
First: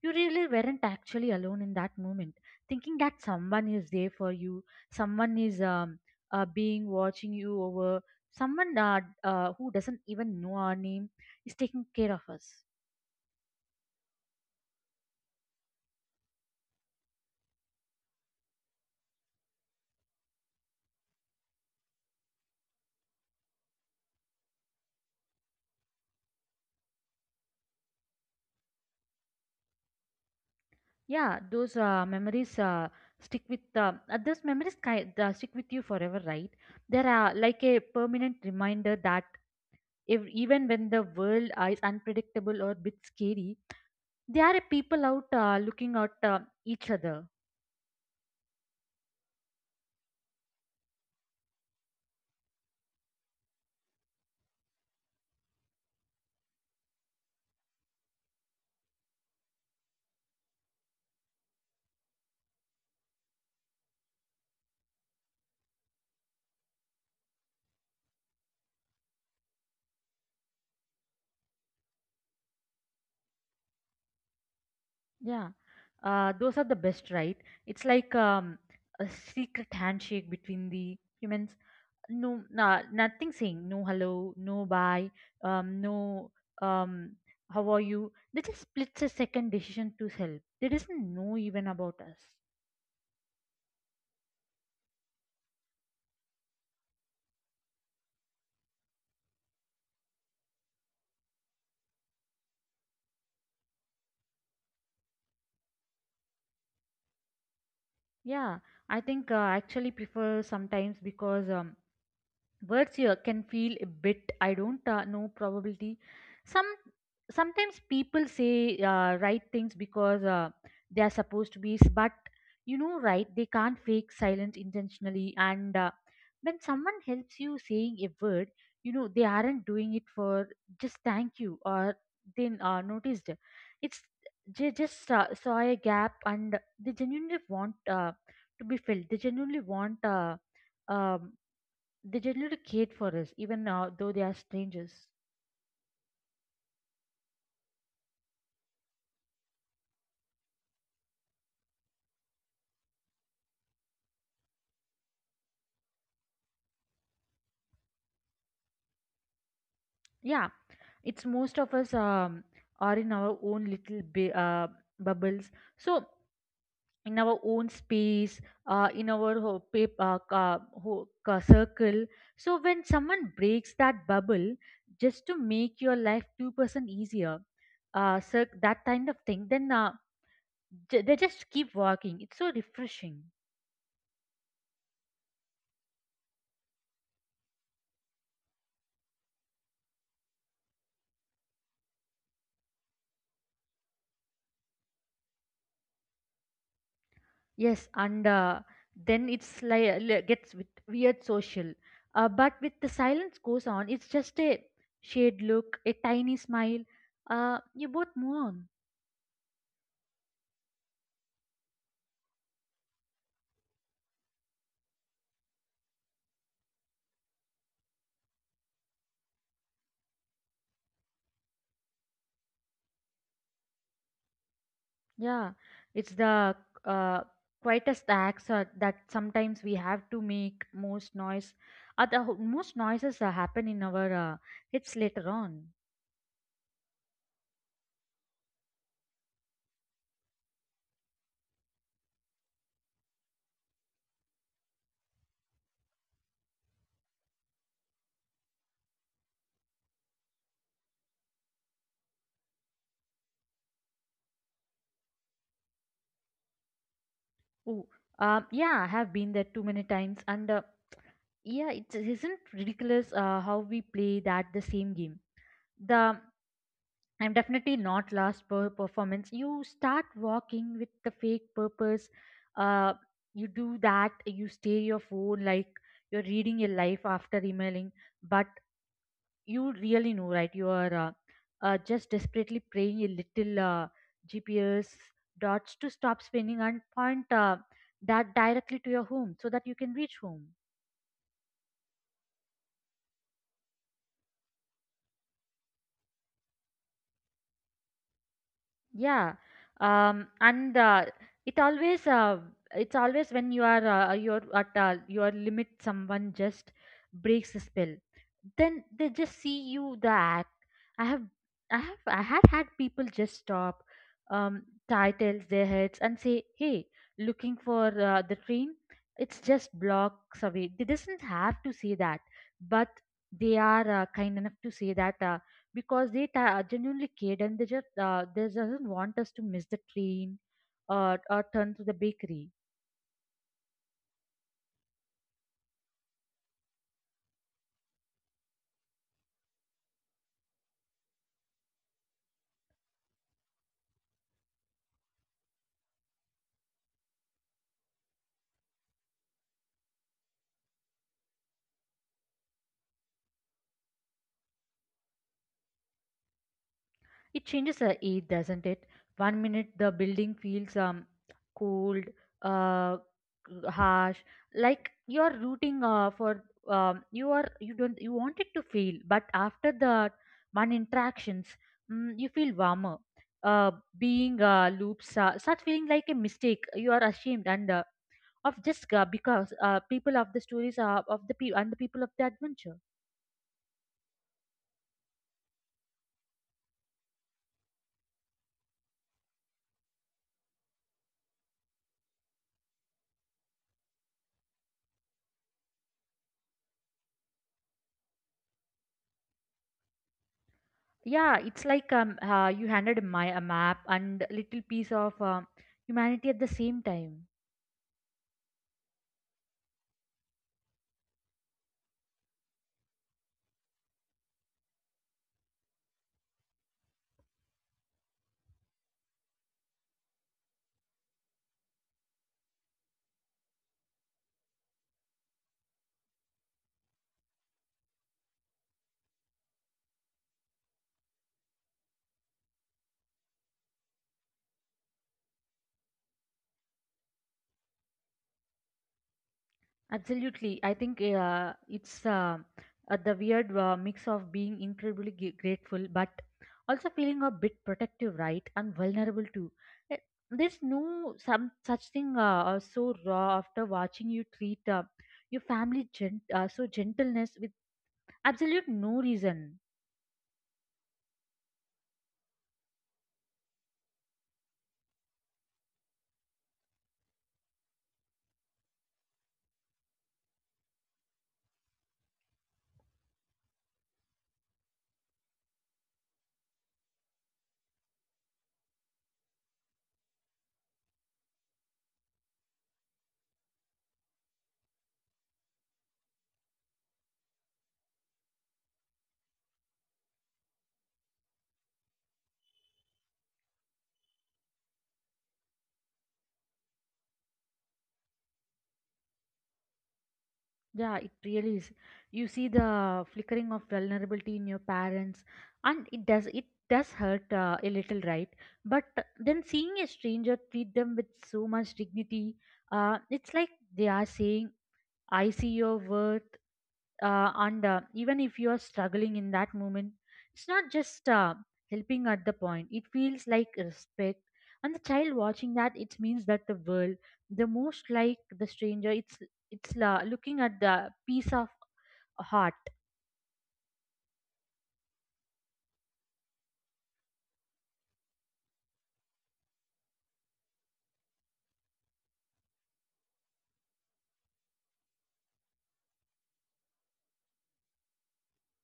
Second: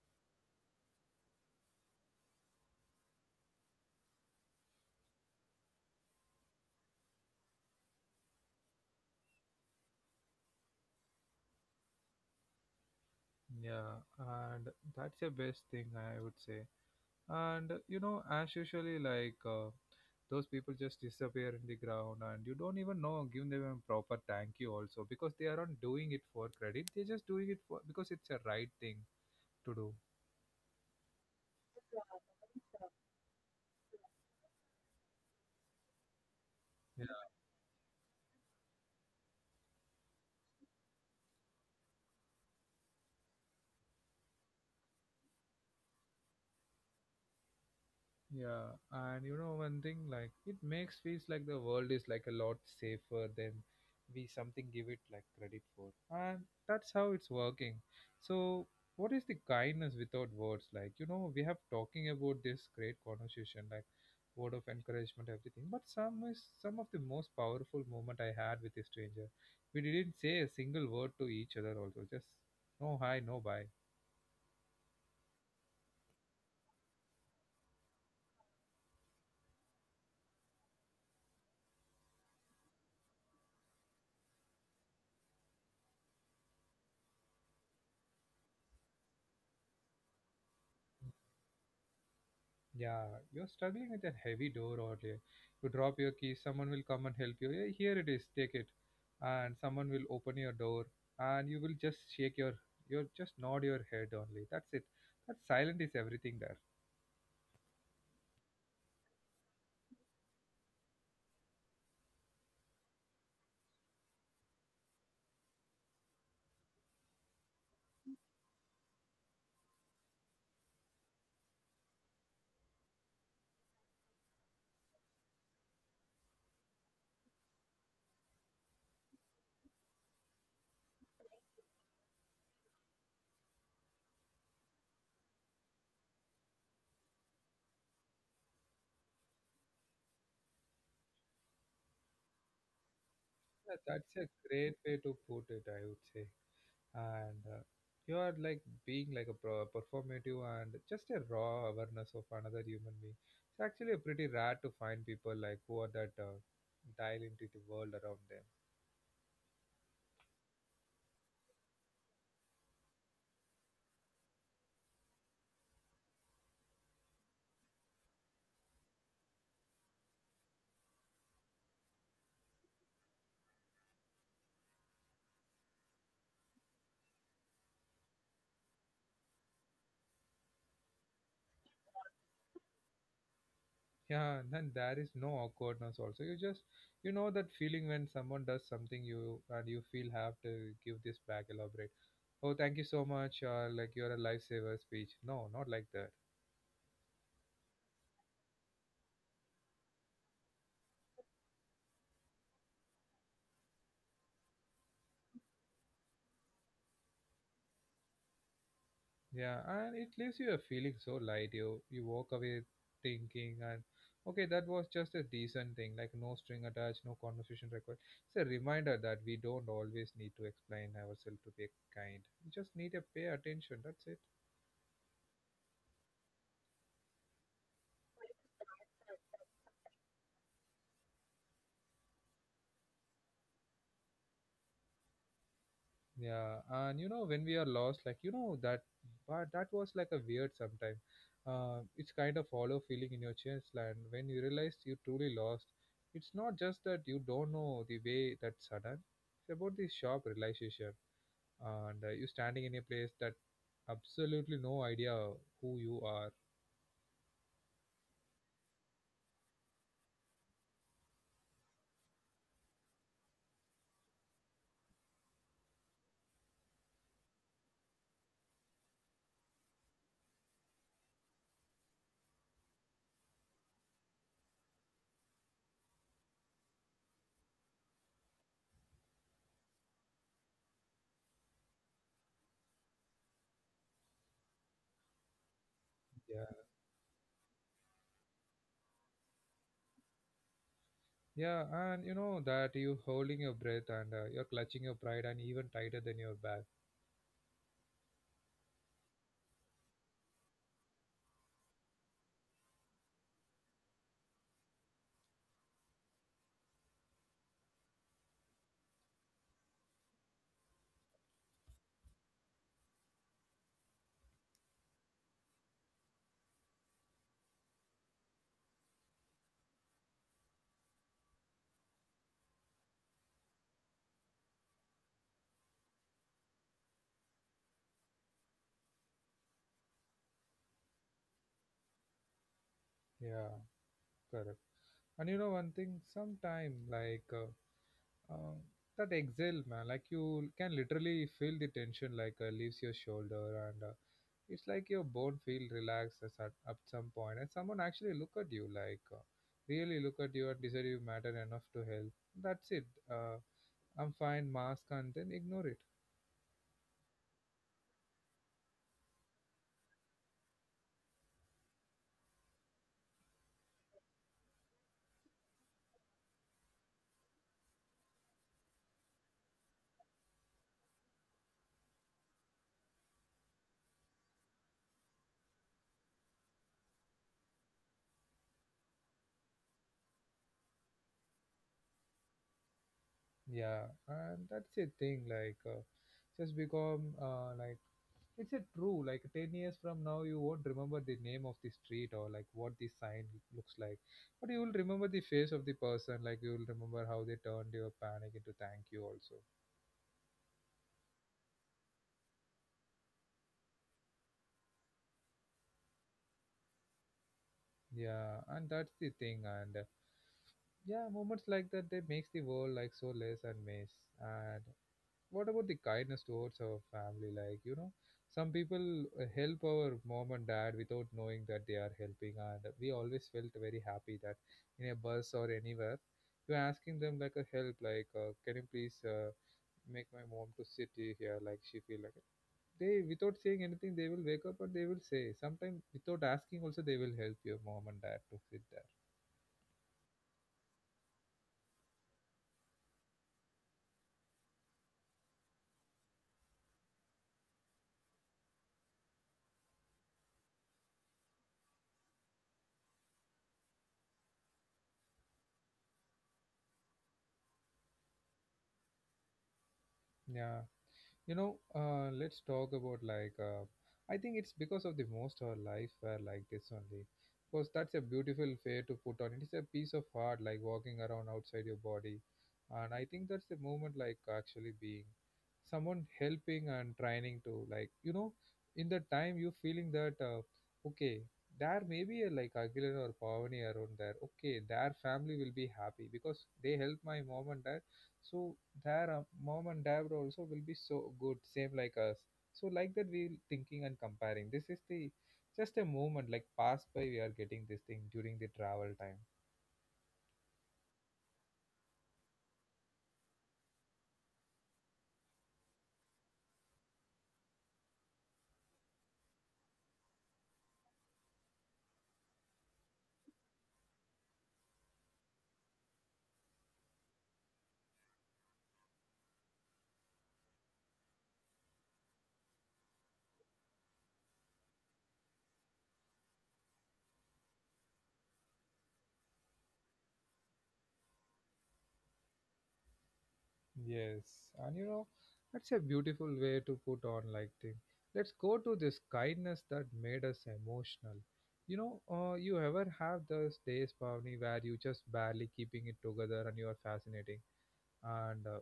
Speaker 2: you really weren't actually alone in that moment, thinking that someone is there for you, someone is being watching you over, someone who doesn't even know our name is taking care of us.
Speaker 1: Yeah, and that's the best thing, I would say. And you know as usually like those people just disappear in the ground and you don't even know give them a proper thank you also because they aren't doing it for credit, they're just doing it for because it's a right thing to
Speaker 2: Yeah, those memories stick with those memories ki- stick with you forever, right? They
Speaker 1: do.
Speaker 2: are like a permanent reminder that if, even when the world is unpredictable or a bit scary, there are people out looking at each other.
Speaker 1: Yeah, and you know one thing like it makes feels like the world is like a lot safer than we something give it like credit for. And that's how it's working. So what is the kindness without words? Like, you know, we have talking about this great conversation, like word of encouragement, everything. But some of the most powerful moment I had with a stranger. We didn't say a single word to each other also, just no hi, no bye.
Speaker 2: Yeah, those are the best, right? It's like a secret handshake between the humans. No, nah, nothing saying, no hello, no bye, no um, how are you? They just split a second decision to help. They doesn't know even about us.
Speaker 1: Yeah, you're struggling with a heavy door earlier. You drop your key, someone will come and help you. "Hey, here it is, take it." And someone will open your door and you will just you just nod your head only. That's it. That silent is everything there.
Speaker 2: Yeah, I think I actually prefer sometimes because words here can feel a bit, I don't know probability. some Sometimes people say right things because they are supposed to be, but you know right they can't fake silence intentionally. And when someone helps you saying a word, you know they aren't doing it for just thank you or then noticed, it's they just saw a gap and they genuinely want to be filled, they genuinely want um, they generally care for us even
Speaker 1: Yeah,
Speaker 2: though they
Speaker 1: that's a
Speaker 2: are
Speaker 1: great
Speaker 2: strangers.
Speaker 1: way to put it, I would say. And you are like being like a performative and just a raw awareness of another human being. It's actually pretty rare to find people like who are that dial into the world around them.
Speaker 2: Yeah, it's most of us are in our own little bubbles, so in our own space, in our ho- pap- ca- ho- ca- circle. So when someone breaks that bubble just to make your life 2% easier, that kind of thing, then they just keep walking, it's so refreshing.
Speaker 1: Yeah, then there is no awkwardness also. You just you know that feeling when someone does something you and you feel have to give this back, elaborate. Oh, thank you so much, or like you're a lifesaver speech. No, not like that.
Speaker 2: Yes, and then it's like gets with weird social. But with the silence goes on, it's just a shade look, a tiny smile. You both move on.
Speaker 1: Yeah, and it leaves you a feeling so light. You walk away thinking and okay, that was just a decent thing, like no string attached, no conversation required. It's a reminder that we don't always need to explain ourselves to be kind. We just need to pay attention. That's it.
Speaker 2: Yeah, it's the uh, quietest acts that sometimes we have to make most noise. Most noises happen in our hits later on.
Speaker 1: Yeah, and you know when we are lost, like you know that, but that was like a weird sometime. It's kind of hollow feeling in your chest, and when you realize you truly lost, it's not just that you don't know the way that sudden. It's about the sharp realization, and you standing in a place that absolutely no idea who you are.
Speaker 2: Ooh, yeah, I have been there too many times, and yeah, it isn't ridiculous how we play that the same game the I'm definitely not last per performance. You start walking with the fake purpose. Uh, you do that. You stay your phone like you're reading your life after emailing, but you really know, right? You are just desperately praying a little GPS dots to stop
Speaker 1: Yeah,
Speaker 2: spinning and point that directly to your home so that you can reach home.
Speaker 1: yeah, and you know that you holding your breath and you're clutching your pride and even tighter than your back.
Speaker 2: Yeah, and it always it's always when you are you're at your limit, someone just breaks the spell. Then they just see you the act. I have I had had people just stop, um, titles their heads and say, "Hey, looking for the train? It's just blocks away." They doesn't have to say that, but they are kind enough to say that. Because they genuinely cared and they just they doesn't want us to miss the train or turn to the bakery.
Speaker 1: Yeah. Correct. And you know one thing, sometime um, that exhale, man. Like you can literally feel the tension like leaves your shoulder, and it's like your bone feel relaxed as at some point, and someone actually look at you like really look at you and decide you matter enough to help. That's it. Uh, I'm fine, mask, and then ignore it.
Speaker 2: It changes the aid, doesn't it? 1 minute the building feels cold, uh harsh, like you're rooting for you are you don't you want it to fail, but after the one interactions, you feel warmer, uh being loops start feeling like a mistake you are ashamed and of Jiska because people of the stories are of the people and the people of the adventure.
Speaker 1: Yeah, and that's a thing. Like, just become like it's a true, like 10 years from now, you won't remember the name of the street or like what the sign looks like, but you will remember the face of the person, like you will remember how they turned your panic into thank you, also.
Speaker 2: Yeah, it's like you handed a map and little piece of humanity at the same time.
Speaker 1: Yeah, and that's the thing. And yeah, moments like that, they makes the world like so less and mess. And what about the kindness towards our family? Like, you know, some people help our mom and dad without knowing that they are helping, and we always felt very happy that in a bus or anywhere, you're asking them like a help, like, can you please make my mom to sit here, like she feel like. It. They without saying anything, they will wake up and they will say. Sometimes without asking, also they will help your mom and dad to sit there.
Speaker 2: Absolutely, I think it's the weird mix of being incredibly grateful, but also feeling a bit protective, right, and vulnerable too. Eh, There's no some such thing so raw after watching you treat your family so gentleness absolute no reason.
Speaker 1: Yeah. You know, let's talk about like, I think it's because of the most of our life were like this only, because that's a beautiful way to put on it is a piece of heart like walking around outside your body. And I think that's the moment like actually being someone helping and trying to, like, you know, in the time you feeling that okay, there may be a like Aguilar or Pavani around there. Okay, their family will be happy because they help my mom and dad. So their mom and dad also will be so good same like us. So like that we will thinking and comparing, this is the just a moment like pass by, we are getting this thing during the travel time.
Speaker 2: Yeah, it really is. You see the flickering of vulnerability in your parents, and it does, it does hurt a little, right? But then seeing a stranger treat them with so much dignity, it's like they are saying, I see your worth, and even if you are struggling in that moment, it's not just helping at the point. It feels like respect, and the child watching that, it means that the world, the most like the stranger, it's la looking at the piece of heart.
Speaker 1: Yes, and you know, that's a beautiful way to put on like thing. Let's go to this kindness that made us emotional. You know you ever have those days, Pavni, where you just barely keeping it together and you are fascinating, and uh,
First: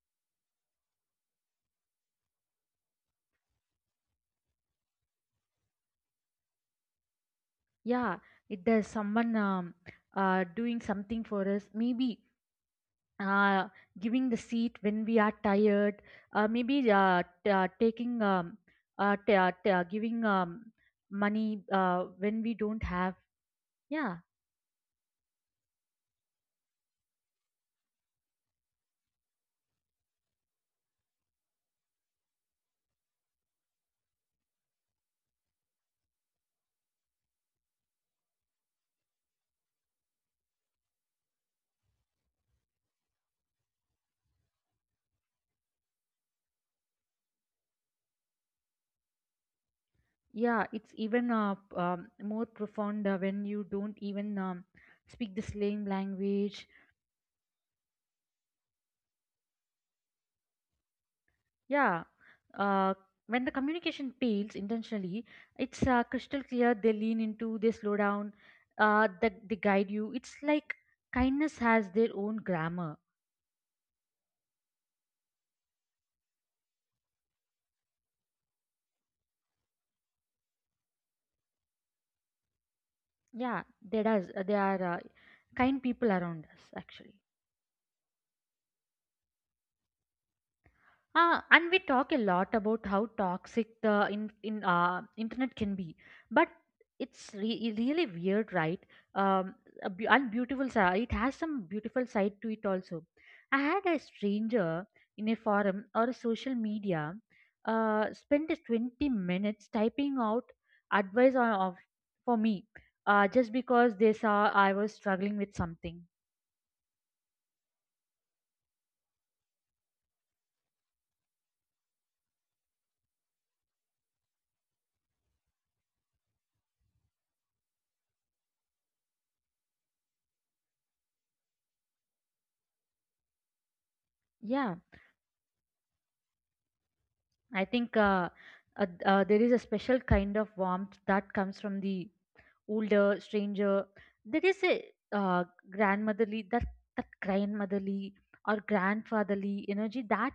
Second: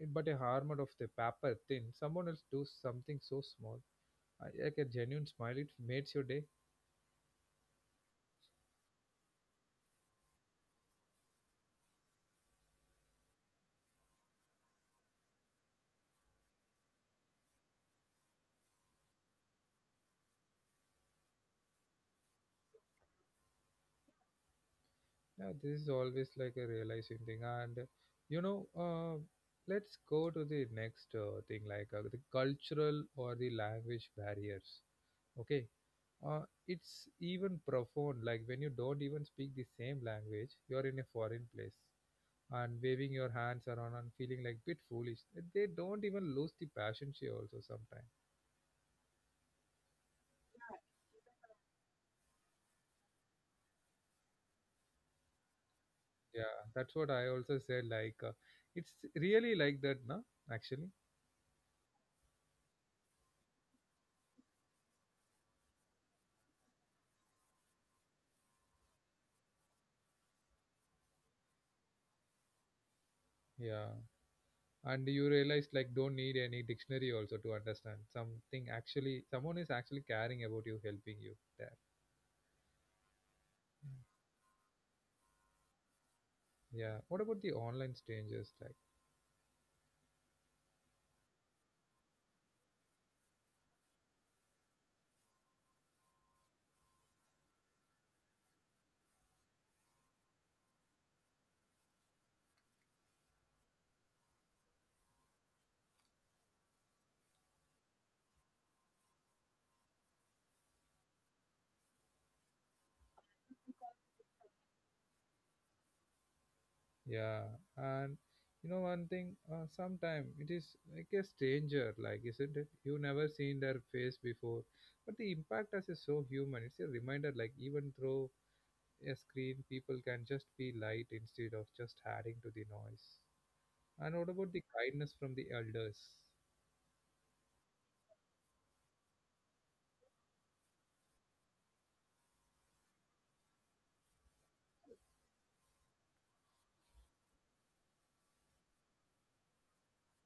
Speaker 1: it- but a armor of the paper thin, someone else does something so small, like a genuine smile, it makes your day.
Speaker 2: Yeah, it does. Someone doing something for us, maybe uh, giving the seat when we are tired, maybe taking giving money when we don't have. Yeah.
Speaker 1: Yeah, this is always like a realizing thing, and you know uh, let's go to the next thing, like the cultural or the language barriers. Okay, uh, it's even profound like when you don't even speak the same language, you're in a foreign place and waving your hands around and feeling like bit foolish. They don't even lose the passion, she also sometimes.
Speaker 2: Yeah, it's even more profound when you don't even speak the slang
Speaker 1: Yeah,
Speaker 2: language.
Speaker 1: that's what I also said. Like, it's really like that, no? Actually,
Speaker 2: Yeah, uh, when the communication fails intentionally, it's crystal clear. They lean into, they slow down, that they guide you. It's like kindness has their own grammar.
Speaker 1: yeah. And you realize like don't need any dictionary also to understand something. Actually, someone is actually caring about you, helping you there.
Speaker 2: Yeah,
Speaker 1: Mm.
Speaker 2: there does. There are kind people around us
Speaker 1: Yeah.
Speaker 2: actually.
Speaker 1: What about the online strangers? Like,
Speaker 2: And we talk a lot about how toxic the in internet can be, but it's really weird, right? Um, and beautiful side. It has some beautiful side to it also. I had a stranger in a forum or a social media, spent 20 minutes typing out advice for me, just because they saw I was struggling with something.
Speaker 1: yeah. And you know one thing. Sometime it is like a stranger, like isn't it? You never seen their face before, but the impact as is so human. It's a reminder, like even though a screen, people can just be light instead of just adding to the noise. And what about the
Speaker 2: Yeah,
Speaker 1: kindness from the elders?
Speaker 2: I think there is a special kind of warmth that comes from the older stranger. There is a uh, grandmotherly that, that grandmotherly or grandfatherly energy that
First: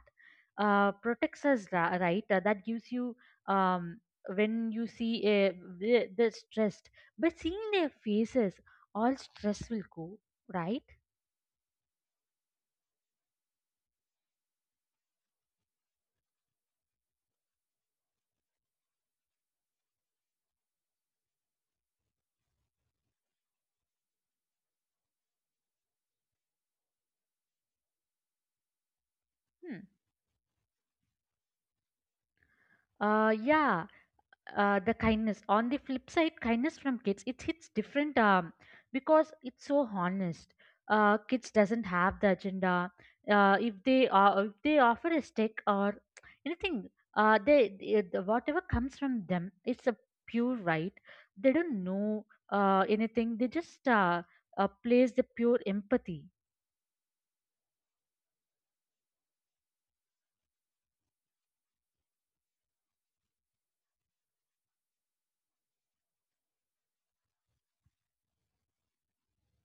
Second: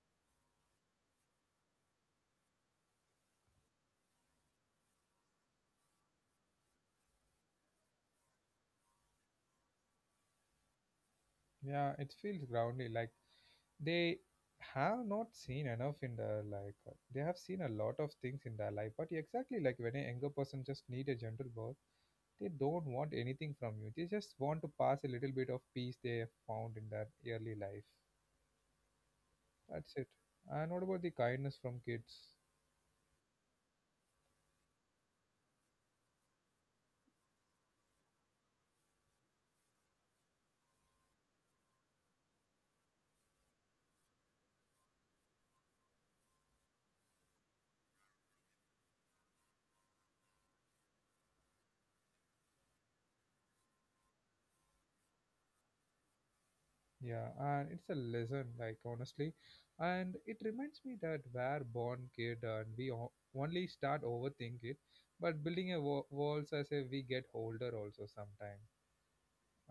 Speaker 2: protects us, right? That gives you um, when you see a the stressed, but seeing their faces, all stress will go, right?
Speaker 1: Yeah, it feels grounded. Like they have not seen enough in their life. They have seen a lot of things in their life. But exactly like when a younger person just need a gentle birth, they don't want anything from you. They just want to pass a little bit of peace they have found in their early life.
Speaker 2: Hmm.
Speaker 1: That's it. And what about the kindness from kids?
Speaker 2: Yeah. The kindness, on the flip side, kindness from kids, it hits different, because it's so honest. Kids doesn't have the agenda. If they if they offer a stick or anything, whatever comes from them, it's a pure, right? They don't know anything. They just plays the pure empathy.
Speaker 1: Yeah, and it's a lesson, like honestly, and it reminds me that we're born kid and we only start overthink it, but building a walls as if we get older also. Sometimes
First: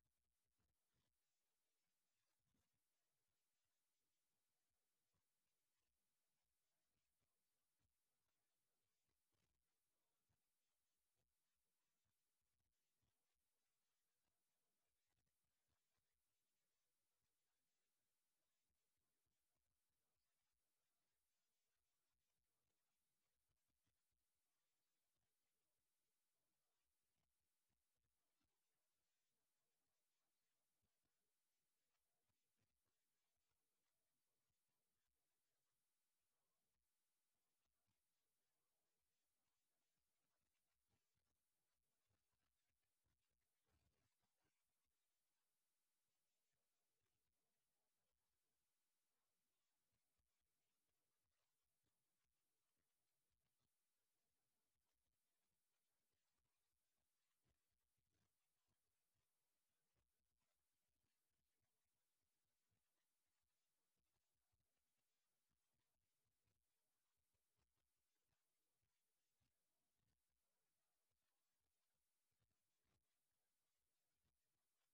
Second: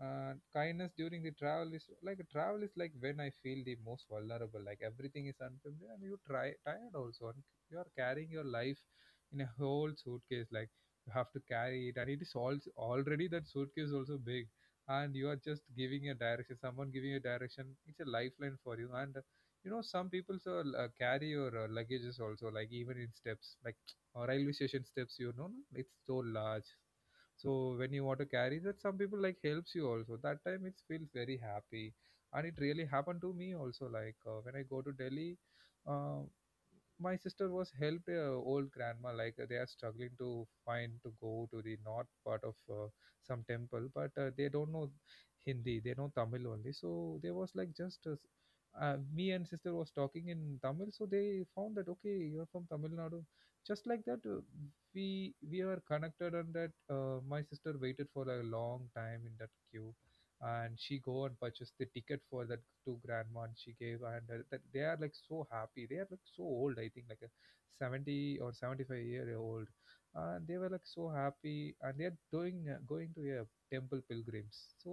Speaker 1: kindness during the travel is like when I feel the most vulnerable, like everything is unfamiliar and you try tired also, and you are carrying your life in a whole suitcase, like you have to carry it and it is also already that suitcase also big. And you are just giving a direction, someone giving a direction, it's a lifeline for you. And you know, some people so carry your luggages also, like even in steps like or railway station steps, you know, no? It's so large. So when you want to carry that, some people like helps you also that time, it feels very happy. And it really happened to me also, like when I go to Delhi. Uh, my sister was helped old grandma, like they are struggling to find to go to the north part of some temple, but they don't know Hindi, they know Tamil only. So there was like just me and sister was talking in Tamil, so they found that okay, you're from Tamil Nadu. Just like that , we were connected. And that my sister waited for a long time in that queue, and she go and purchased the ticket for that to grandma and she gave. And that they are like so happy, they are like so old, I think like a 70 or 75-year old. And they were like so happy, and they are doing going to a temple pilgrims. So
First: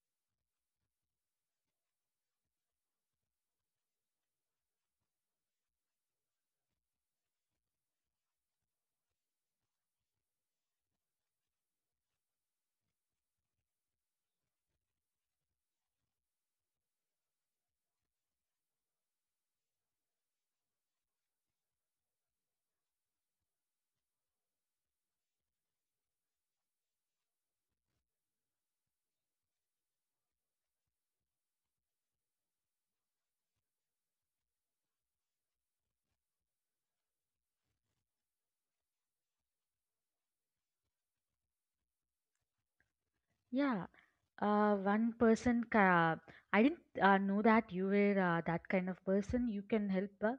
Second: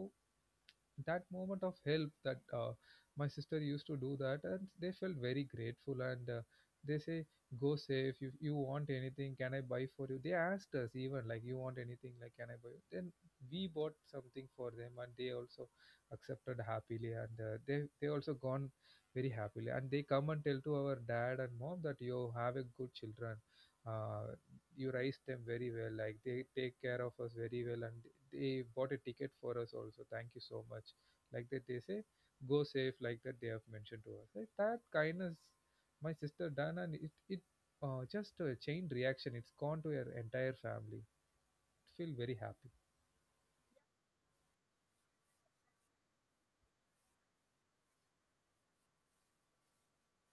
Speaker 1: that moment of help that my sister used to do that, and they felt very grateful. And they say, go safe, if you want anything can I buy for you. They asked us even like, you want anything, like can I buy you? Then we bought something for them, and they also accepted happily. And they also gone very happily, and they come and tell to our dad and mom that, you have a good children. Uh, you raised them very well. Like they take care of us very well, and they bought a ticket for us also. Thank you so much. Like that, they say, go safe. Like that, they have mentioned to us. Like that kindness, my sister done, and it just a chain reaction. It's gone to her entire family. Feel very happy.
Speaker 2: Yeah. One person, I didn't know that you were that kind of person. You can help. Uh,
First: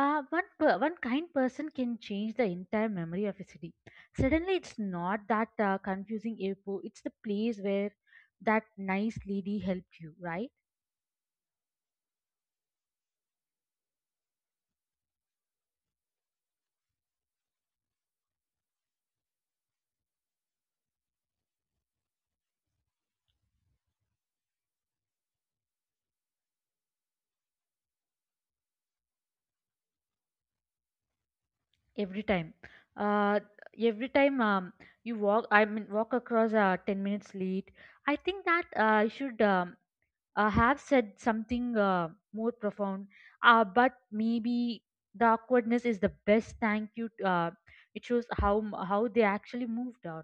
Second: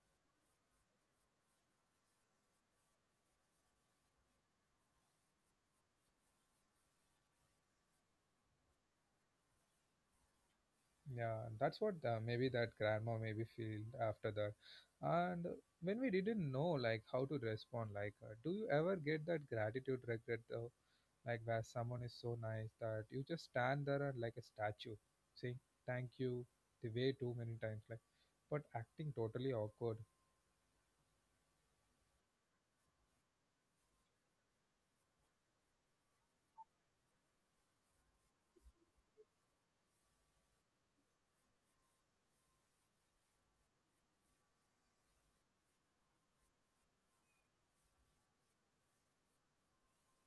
Speaker 2: uh, one per- one kind person can change the entire memory of a city. Suddenly, it's not that confusing airport. It's the place where that nice lady helped you, right?
Speaker 1: Yeah, that's what maybe that grandma maybe feel after that. And when we didn't know like how to respond, like do you ever get that gratitude regret though? Like where someone is so nice that you just stand there and like a statue, saying thank you the way too many times, like but acting totally awkward.
Speaker 2: Every time, uh, every time you walk, I mean, walk across 10 minutes late. I think that I should, have said something more profound. But maybe the awkwardness is the best thank you. It shows how they actually moved on.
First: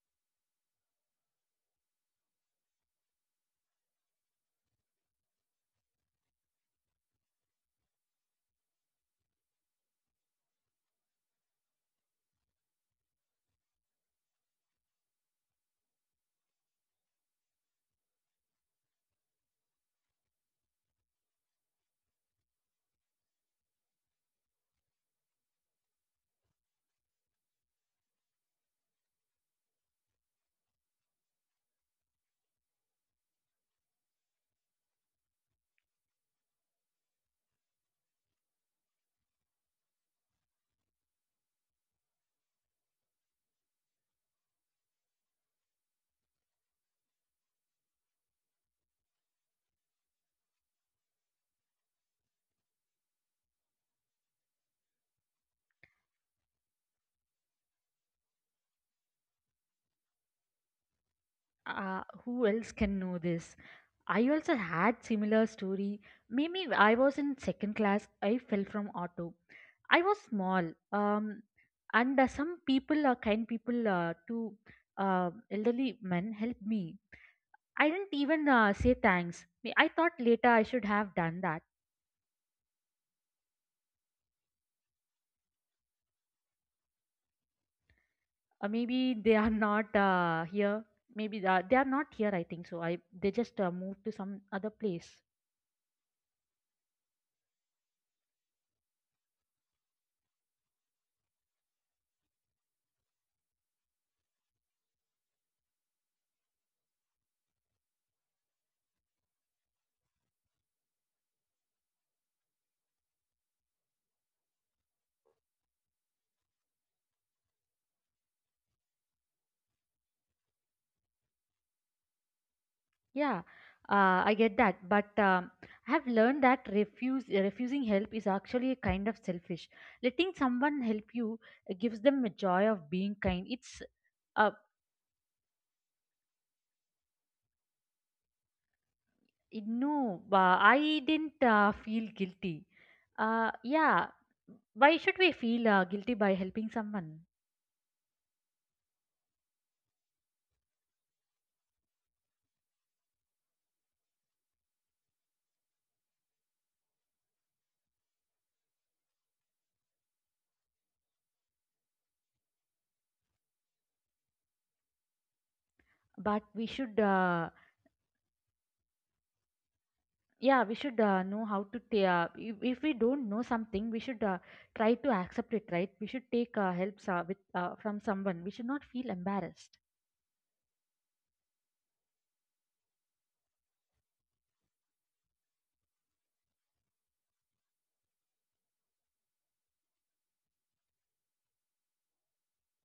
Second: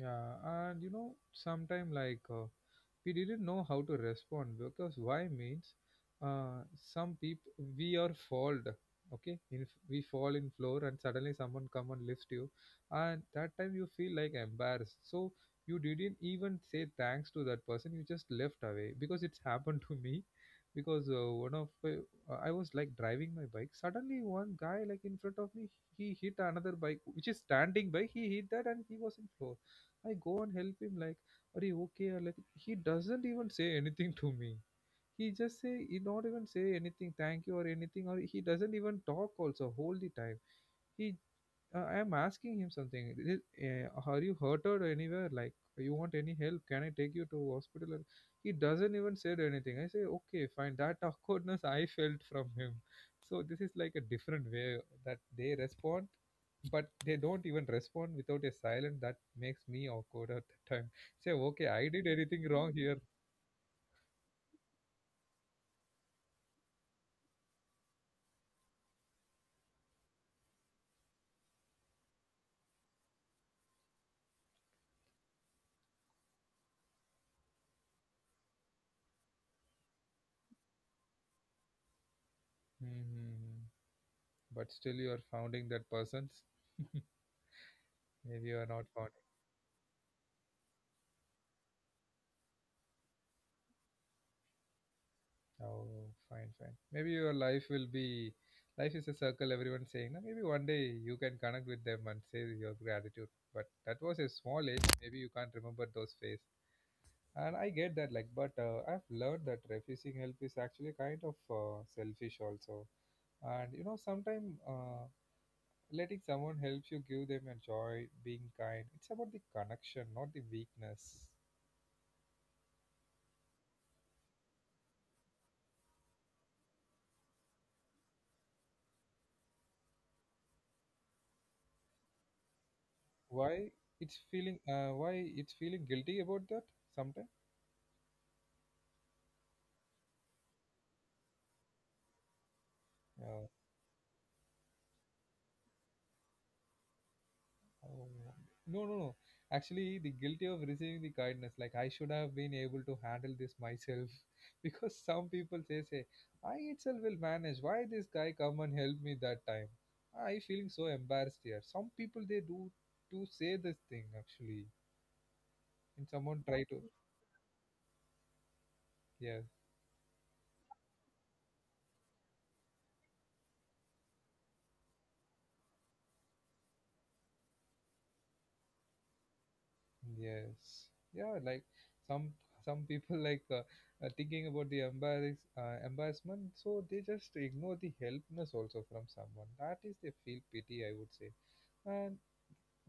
Speaker 1: Yeah, and you know, sometime like we didn't know how to respond because why means uh, some people we are fault. Okay, if we fall in floor and suddenly someone come and lifts you, and that time you feel like embarrassed. So you didn't even say thanks to that person. You just left away because it's happened to me. Because one of I was like driving my bike. Suddenly one guy like in front of me, he hit another bike which is standing by. He hit that and he was in floor. I go and help him like, are you okay? Or like he doesn't even say anything to me. He not even say anything, thank you or anything, or he doesn't even talk also whole the time. He I am asking him something. "Is- eh, are you hurted anywhere? Like you want any help? Can I take you to hospital? Or- He doesn't even said anything. I say okay, fine. That awkwardness I felt from him. So this is like a different way that they respond, but they don't even respond without a silence that makes me awkward at the time. Say, okay, I did
Speaker 2: Who
Speaker 1: anything
Speaker 2: else
Speaker 1: wrong
Speaker 2: can
Speaker 1: here.
Speaker 2: know this? I also had similar story. Maybe I was in second class. I fell from auto. I was small. Um, and some people, kind people, two elderly men helped me. I didn't even say thanks. I thought later I should have done that.
Speaker 1: Hmm. But still, you are founding that person's. Maybe you are not
Speaker 2: Maybe
Speaker 1: founding.
Speaker 2: they are not here, maybe they are not here, I think so. I They just moved to some other place.
Speaker 1: Oh, fine, fine. Maybe your life will be. Life is a circle, everyone's saying. No, maybe one day you can connect with them and say your gratitude. But that was a small age. Maybe you can't remember those phase. And I get that, like, but I've learned that refusing help is actually kind of selfish also. And you know, sometimes letting someone help you give them a joy being kind. It's about the connection, not the weakness.
Speaker 2: Yeah, I get that, but I have learned that refuse refusing help is actually a kind of selfish. Letting someone help you gives them a joy of being kind.
Speaker 1: Why? It's
Speaker 2: Uh,
Speaker 1: feeling why it's feeling guilty about that sometimes.
Speaker 2: no, I didn't feel guilty. Yeah, why should we feel guilty by helping someone?
Speaker 1: Oh, no, no, no. Actually, the guilty of receiving the kindness. Like, I should have been able to handle this myself, because some people say, "Say I itself will manage. Why this guy come and help me that time? I feeling so embarrassed here." Some people they do to say this thing actually, and someone
Speaker 2: But
Speaker 1: try
Speaker 2: we
Speaker 1: to.
Speaker 2: should
Speaker 1: Yes.
Speaker 2: Yeah, we should know how to ta if we don't know something, we should try to accept it, right? We should take help with from someone. We should not feel embarrassed.
Speaker 1: Yes. Yeah, like some people like thinking about the embarrassment, so they just ignore the helpness also from someone. That is they feel pity, I would say. And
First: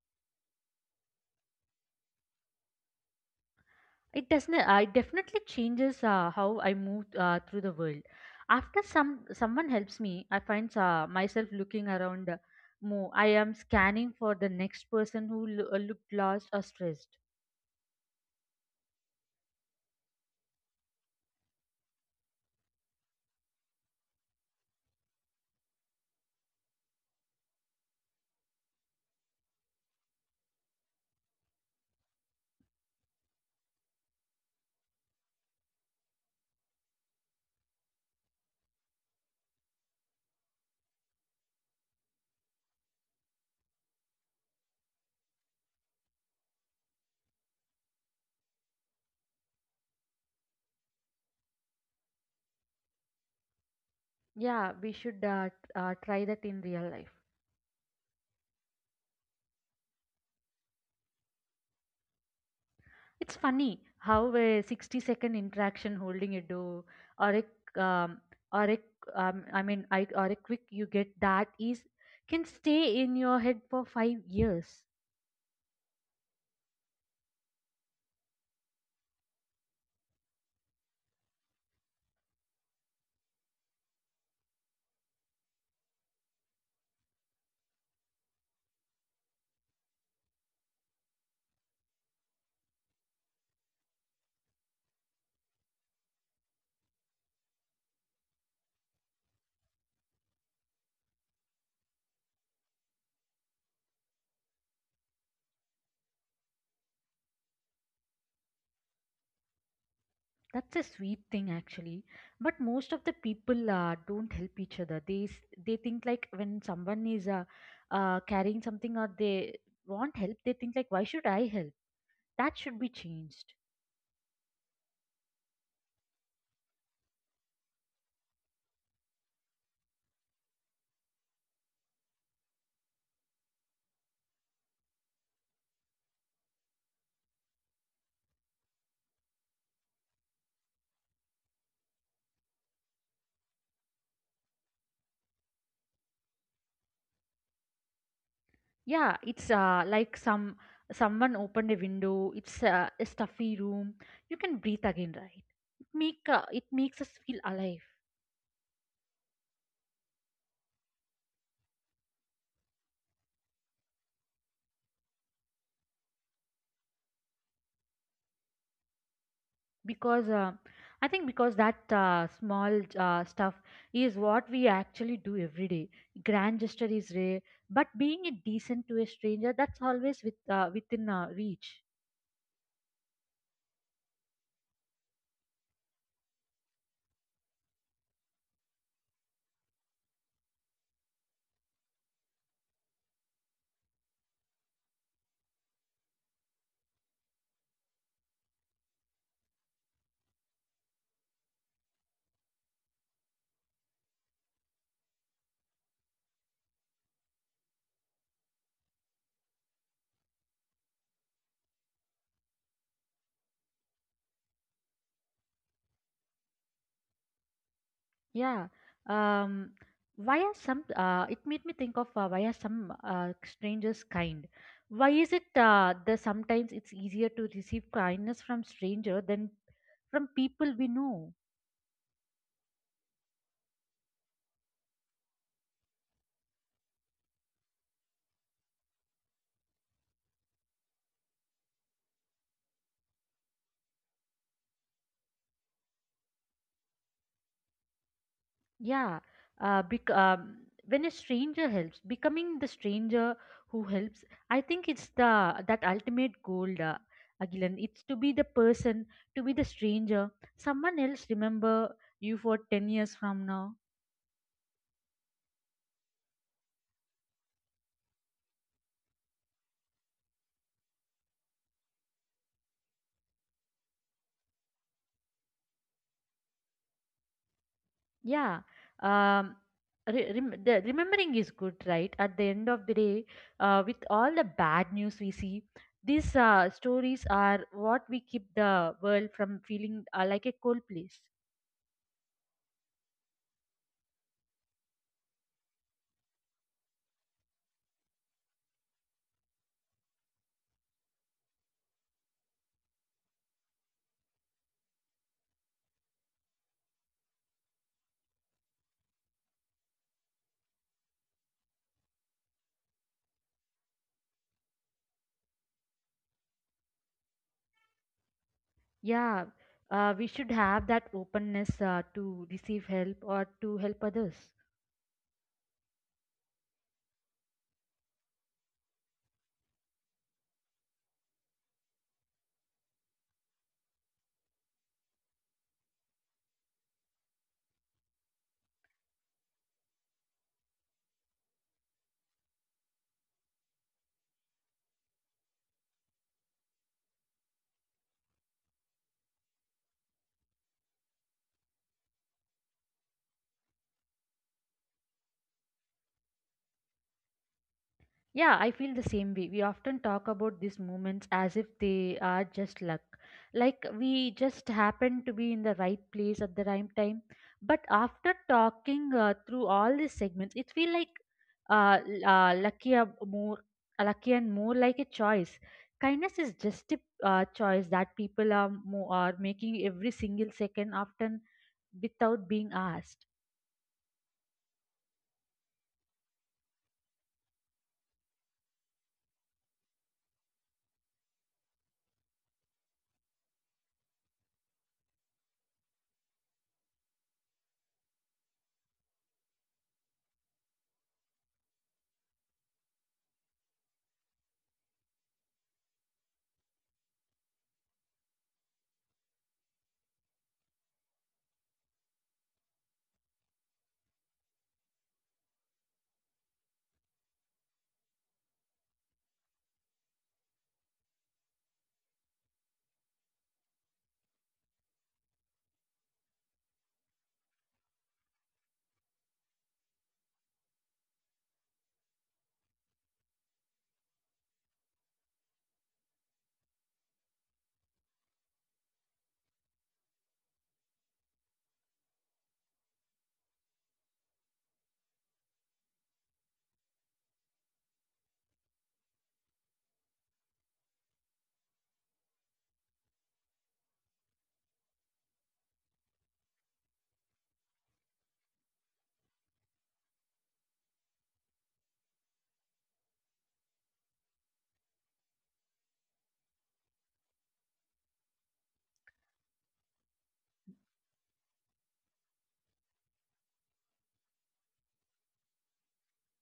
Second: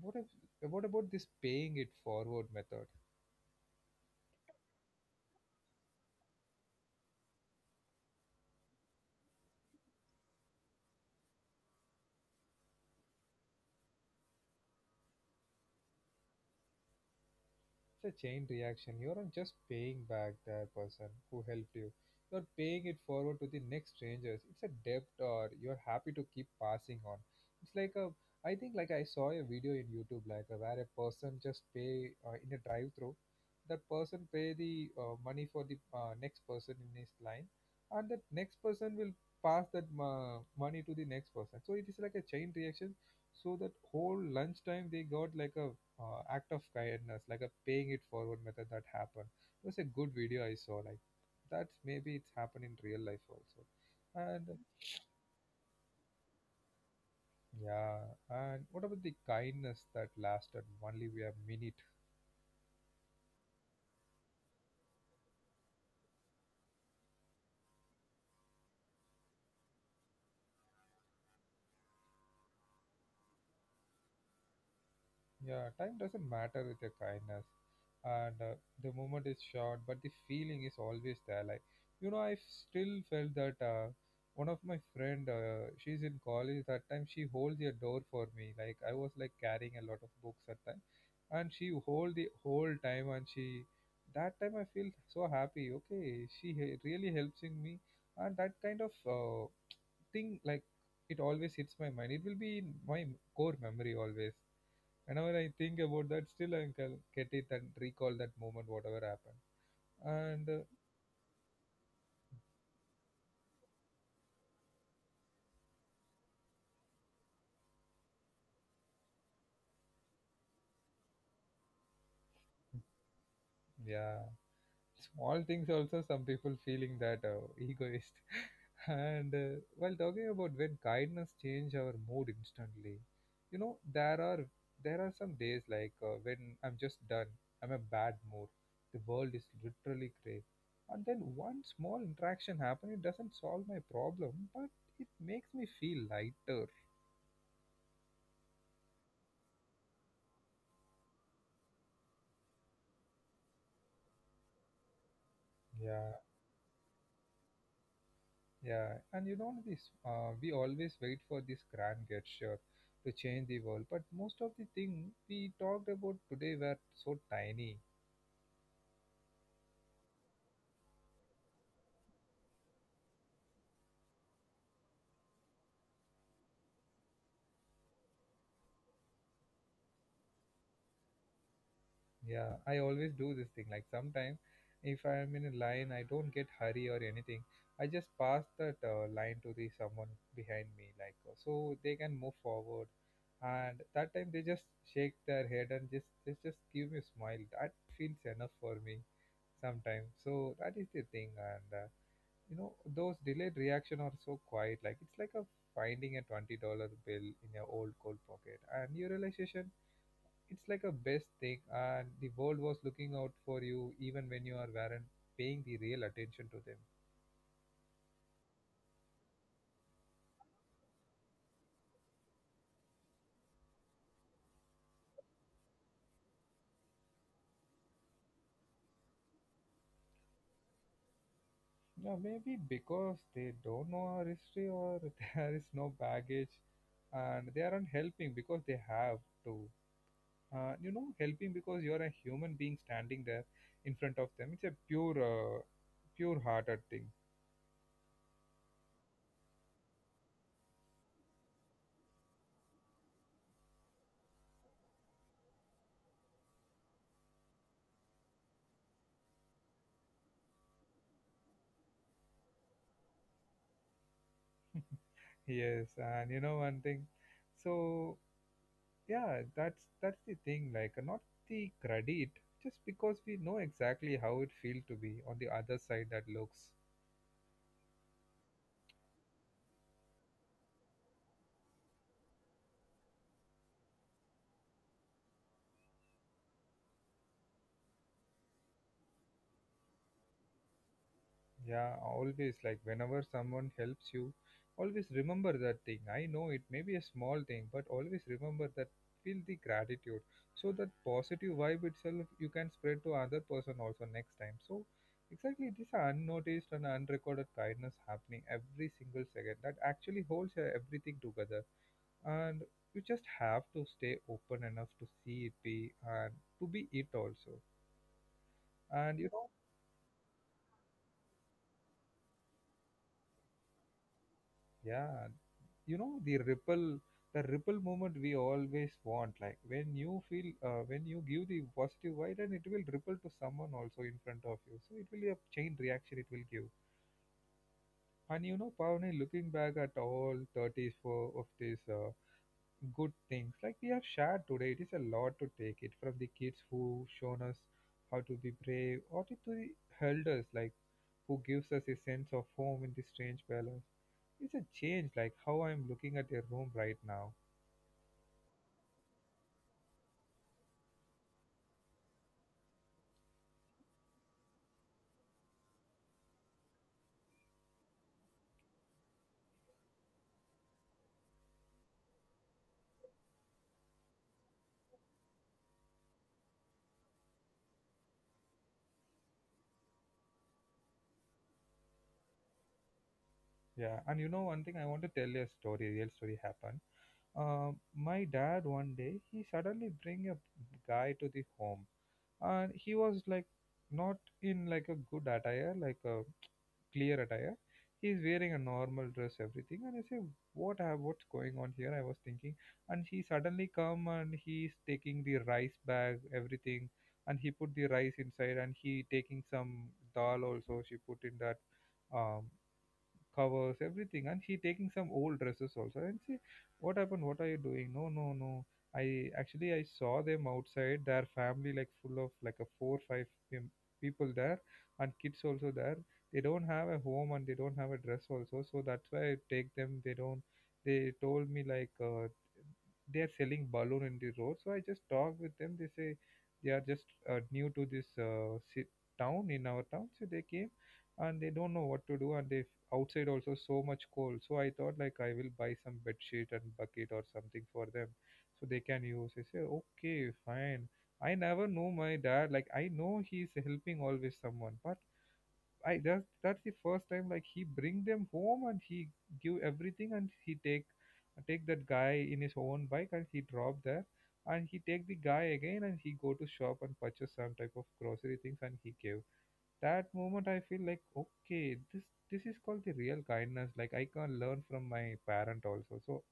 Speaker 1: what if what about this paying it forward method?
Speaker 2: It doesn't. It definitely changes how I move through the world. After some, someone helps me, I find myself looking around more. I am scanning for the next person who looked lost or stressed.
Speaker 1: It's a chain reaction. You aren't just paying back that person who helped you. You're paying it forward to the next strangers. It's a debt or you're happy to keep passing on. It's like a I think like I saw a video in YouTube, like, where a person just pay in a drive through, that person pay the money for the next person in his line, and that next person will pass that money to the next person. So it is like a chain reaction, so that whole lunchtime they got like a act of kindness, like a paying it forward method that happened. It was a good video I saw. Like that, maybe it's happened in real life also. And
Speaker 2: Yeah, we should try that in real life.
Speaker 1: yeah, and what about the kindness that lasted only a minute?
Speaker 2: It's funny how a 60-second interaction, holding a door or a um, or a I mean I, or a quick you get that, is can stay in your head for 5 years.
Speaker 1: Yeah, time doesn't matter with your kindness, and the moment is short, but the feeling is always there. Like, you know, I still felt that one of my friend, she's in college that time. She holds a door for me. Like, I was like carrying a lot of books at time, and she hold the whole time, and she that time I feel so happy. Okay, she really helps in me, and that kind of thing, like, it always hits my mind. It will be in my core memory always whenever I think about that, still I can get it and recall that moment, whatever happened. And
Speaker 2: That's a sweet thing actually. But most of the people don't help each other. They think like when someone is carrying something or they want help, they think like, why should I help? That should be changed.
Speaker 1: yeah, small things also. Some people feeling that egoist. And while talking about when kindness change our mood instantly, you know, there are some days, like, when I'm just done, I'm a bad mood. The world is literally gray. And then one small interaction happen. It doesn't solve my problem, but it makes me feel lighter.
Speaker 2: Yeah, it's like some, someone opened a window. It's a stuffy room. You can breathe again, right?
Speaker 1: Yeah.
Speaker 2: It makes us feel alive.
Speaker 1: Yeah, and you know this, we always wait for this grand gesture to change the world, but most of the thing we talked about today were so tiny.
Speaker 2: Because I think because that small stuff is what we actually do every day. Grand gesture is rare, but being a decent to a stranger, that's always with within reach.
Speaker 1: Yeah, I always do this thing. Like, sometimes, if I am in a line, I don't get hurry or anything. I just pass that line to the someone behind me, like, so they can move forward. And that time they just shake their head and just give me a smile. That feels enough for me sometimes. So that is the thing and. You know those delayed reaction are so quiet, like, it's like a finding a $20 bill in your old cold pocket and your realization, it's like a best thing, and the world was looking out for you even when you are weren't paying the real attention to them.
Speaker 2: Yeah. Um, why are some, it made me think of why are some strangers kind? Why is it that sometimes it's easier to receive kindness from stranger than from people we know?
Speaker 1: Now, maybe because they don't know our history, or there is no baggage, and they aren't helping because they have to. You know, helping because you're a human being standing there in front of them. It's a pure pure hearted thing.
Speaker 2: Yeah. Uh, bec- um, when a stranger helps, becoming the stranger who helps, I think it's the, that ultimate goal, Agilan. It's to be the person, to be the stranger. Someone else remember you for 10 years from now.
Speaker 1: Yes, and you know one thing. So yeah, that's the thing. Like, not the credit, just because we know exactly how it feels to be on the other side that looks.
Speaker 2: Yeah. Um, the remembering is good, right? At the end of the day, with all the bad news we see, these stories are what we keep the world from feeling like a cold place.
Speaker 1: Yeah, always, like, whenever someone helps you, always remember that thing. I know it may be a small thing, but always remember that feel the gratitude. So that positive vibe itself you can spread to other person also next time. So exactly this unnoticed and unrecorded kindness happening every single second that actually holds everything together. And you just have to stay open enough to see it be and to be it also. And you
Speaker 2: Yeah.
Speaker 1: know.
Speaker 2: We should have that openness to receive help or to help others.
Speaker 1: Yeah, you know the ripple moment we always want. Like, when you feel, when you give the positive vibe, and it will ripple to someone also in front of you. So it will be a chain reaction. It will give. And you know, Pavani, looking back at all 34 of these good things, like we have shared today, it is a lot to take it from the kids who shown us how to be brave, or to the elders, like, who gives us a sense of home in the strange palace. It's a change like how I'm looking at your room right now.
Speaker 2: Yeah, I feel the same way. We often talk about these moments as if they are just luck. Like we just happen to be in the right place at the right time. But after talking through all these segments, it feels like uh, l- uh, lucky, uh, more, lucky and more like a choice. Kindness is just a choice that people are, are making every single second, often without being asked.
Speaker 1: Yeah, and you know one thing, I want to tell you a story, real story happened. My dad one day, he suddenly bring a guy to the home, and he was like not in like a good attire, like a clear attire. He's wearing a normal dress, everything. And I say, what's going on here? I was thinking. And he suddenly come, and he's taking the rice bag, everything, and he put the rice inside, and he taking some dal also, she put in that, um covers, everything. And she taking some old dresses also. And see, what happened? What are you doing? No, no, no. I actually I saw them outside. Their family like full of like a four five pem- people there, and kids also there. They don't have a home, and they don't have a dress also. So that's why I take them. They don't. They told me like, they are selling balloon in the road. So I just talk with them. They say they are just new to this town, in our town. So they came, and they don't know what to do, and they outside also so much cold. So I thought, like, I will buy some bed sheet and bucket or something for them, so they can use. I say, okay, fine. I never know my dad, like, I know he's helping always someone, but I that's the first time, like, he bring them home, and he give everything, and he take take that guy in his own bike, and he drop there, and he take the guy again, and he go to shop and purchase some type of grocery things, and he gave. That moment I feel like, okay, this is called the real kindness, like, I can learn from my parent also. So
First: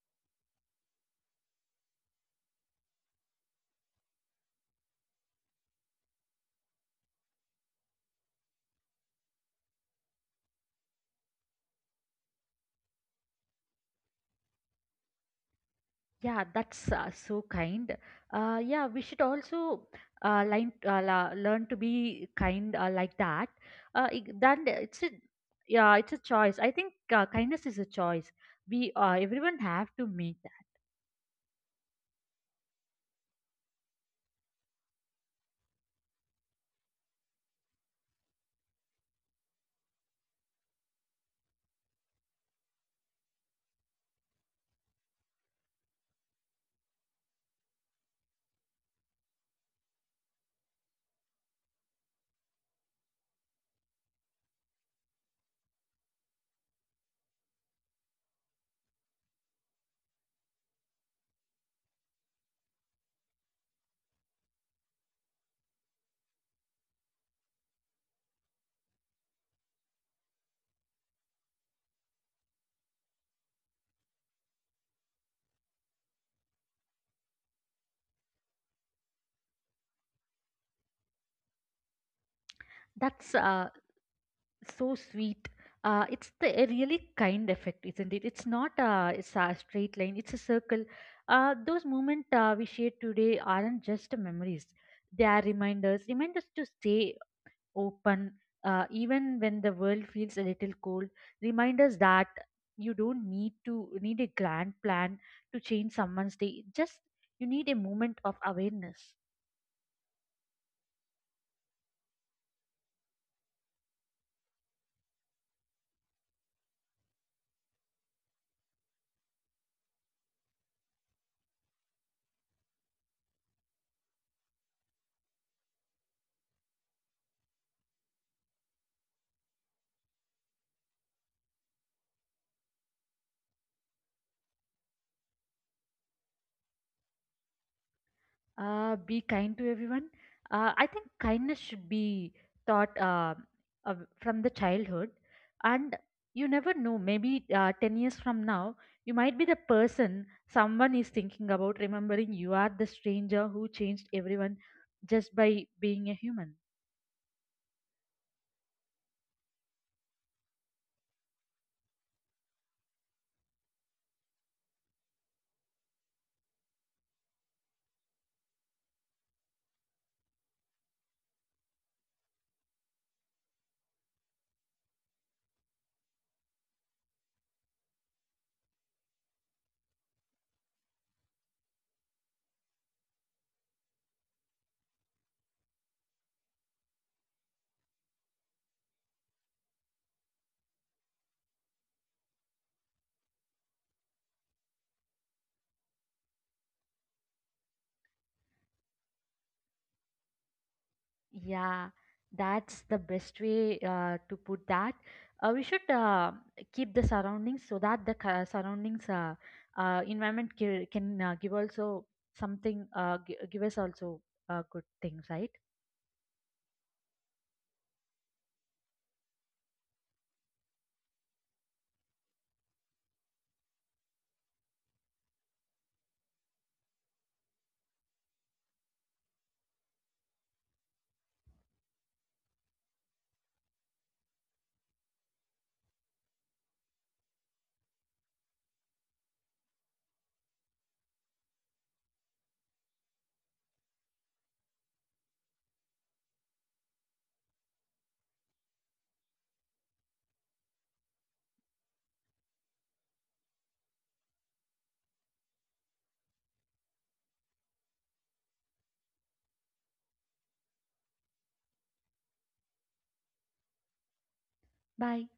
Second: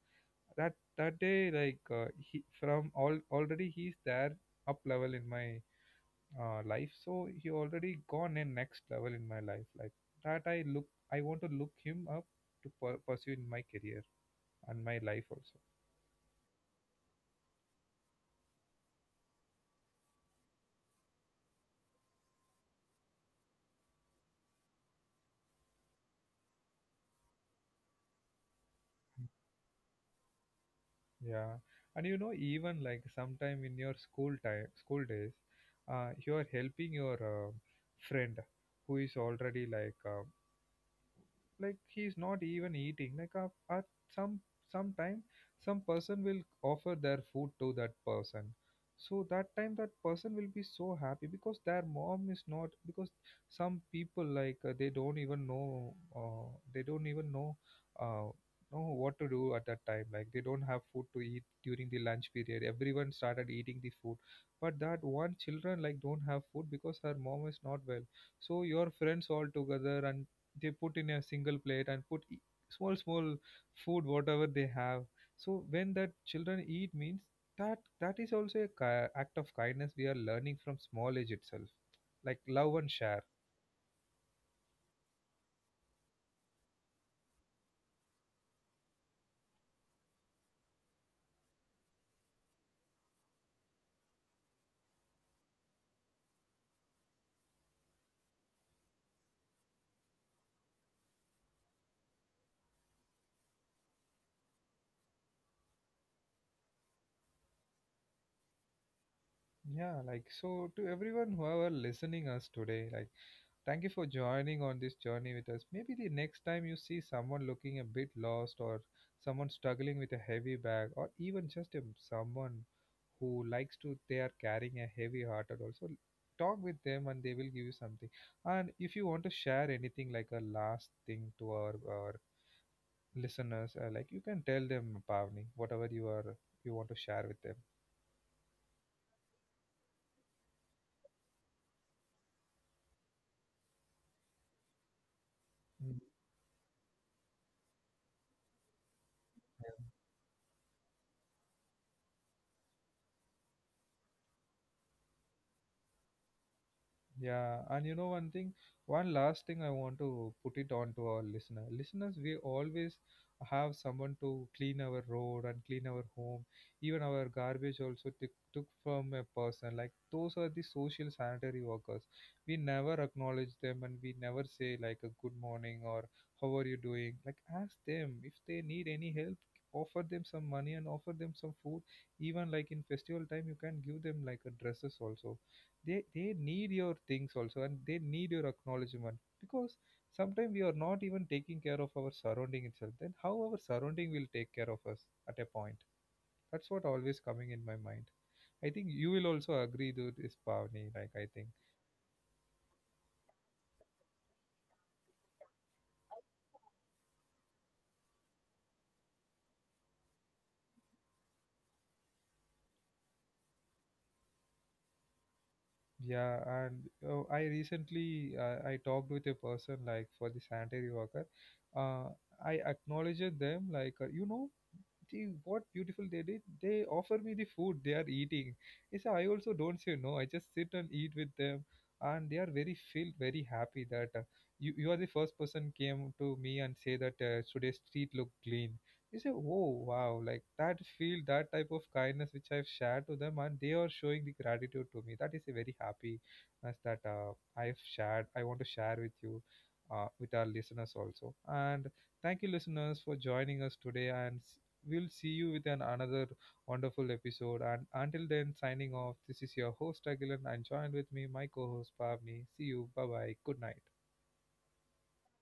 Speaker 1: that that day, like, he from all already he's there, up level in my life. So he already gone in next level in my life, like that. I look, I want to look him up to pursue in my career and my life also.
Speaker 2: Yeah, that's so kind. Yeah, we should also learn to be kind like that. I- then it's a Yeah, it's a choice. I think kindness is a choice. We Everyone have to make that.
Speaker 1: Yeah, and you know, even like sometime in your school time, school days, you are helping your friend who is already like, like, he's not even eating, like, at some some time some person will offer their food to that person. So that time that person will be so happy because their mom is not. Because some people, like, they don't even know, they don't even know uh, know what to do at that time. Like, they don't have food to eat during the lunch period. Everyone started eating the food, but that one children like don't have food because her mom is not well. So your friends all together, and they put in a single plate and put small small food whatever they have. So when that children eat means that that is also a act of kindness we are learning from small age itself, like love and share.
Speaker 2: That's so sweet. It's the a really kind effect, isn't it? It's not it's a straight line. It's a circle. Those moments we shared today aren't just memories. They are reminders. Reminders to stay open, even when the world feels a little cold. Remind us that you don't need to need a grand plan to change someone's day. Just you need a moment of awareness.
Speaker 1: Yeah, like, so to everyone who are listening us today, like, thank you for joining on this journey with us. Maybe the next time you see someone looking a bit lost, or someone struggling with a heavy bag, or even just a, someone who likes to, they are carrying a heavy heart at all. So talk with them and they will give you something. And if you want to share anything like a last thing to our listeners, like, you can tell them, Pavni, whatever you are, you want to share with them.
Speaker 2: Be kind to everyone. I think kindness should be taught uh, from the childhood, and
Speaker 1: Mm,
Speaker 2: you never know. Maybe 10 years from now, you might be the person
Speaker 1: yeah.
Speaker 2: someone is thinking about, remembering you are the stranger who changed everyone just by being a human.
Speaker 1: Yeah, and you know one thing, one last thing I want to put it on to our listener. Listeners, we always have someone to clean our road and clean our home, even our garbage also took from a person. Like, those are the social sanitary workers. We never acknowledge them, and we never say like a good morning or how are you doing. Like, ask them if they need any help, offer them some money, and offer them some food. Even like in festival time, you can give them like a dresses also. They need your things also, and they need your acknowledgement. Because sometimes we are not even taking care of our surrounding itself, then how our surrounding will take care of us at a point. That's what always coming in my mind. I think you will also agree to this, Pavni, like, I think.
Speaker 2: Yeah, that's the best way to put that. We should keep the surroundings so that the surroundings environment can give also something give us also good things, right?
Speaker 1: Yeah, and I recently I talked with a person like for the sanitary worker. uh, I acknowledged them like, you know, gee, what beautiful they did. They offer me the food they are eating. Yes, I also don't say no. I just sit and eat with them, and they are very filled, very happy that you are the first person came to me and say that today's street look clean. You say, oh wow, like that feel, that type of kindness which I've shared to them, and they are showing the gratitude to me. That is a very happy as that I've shared. I want to share with you, with our listeners also, and thank you, listeners, for joining us today, and we'll see you with an another wonderful episode. And until then, signing off. This is your host, Agilan, and joined with me, my co-host, Pavni. See you. Bye bye. Good night.
Speaker 2: Bye.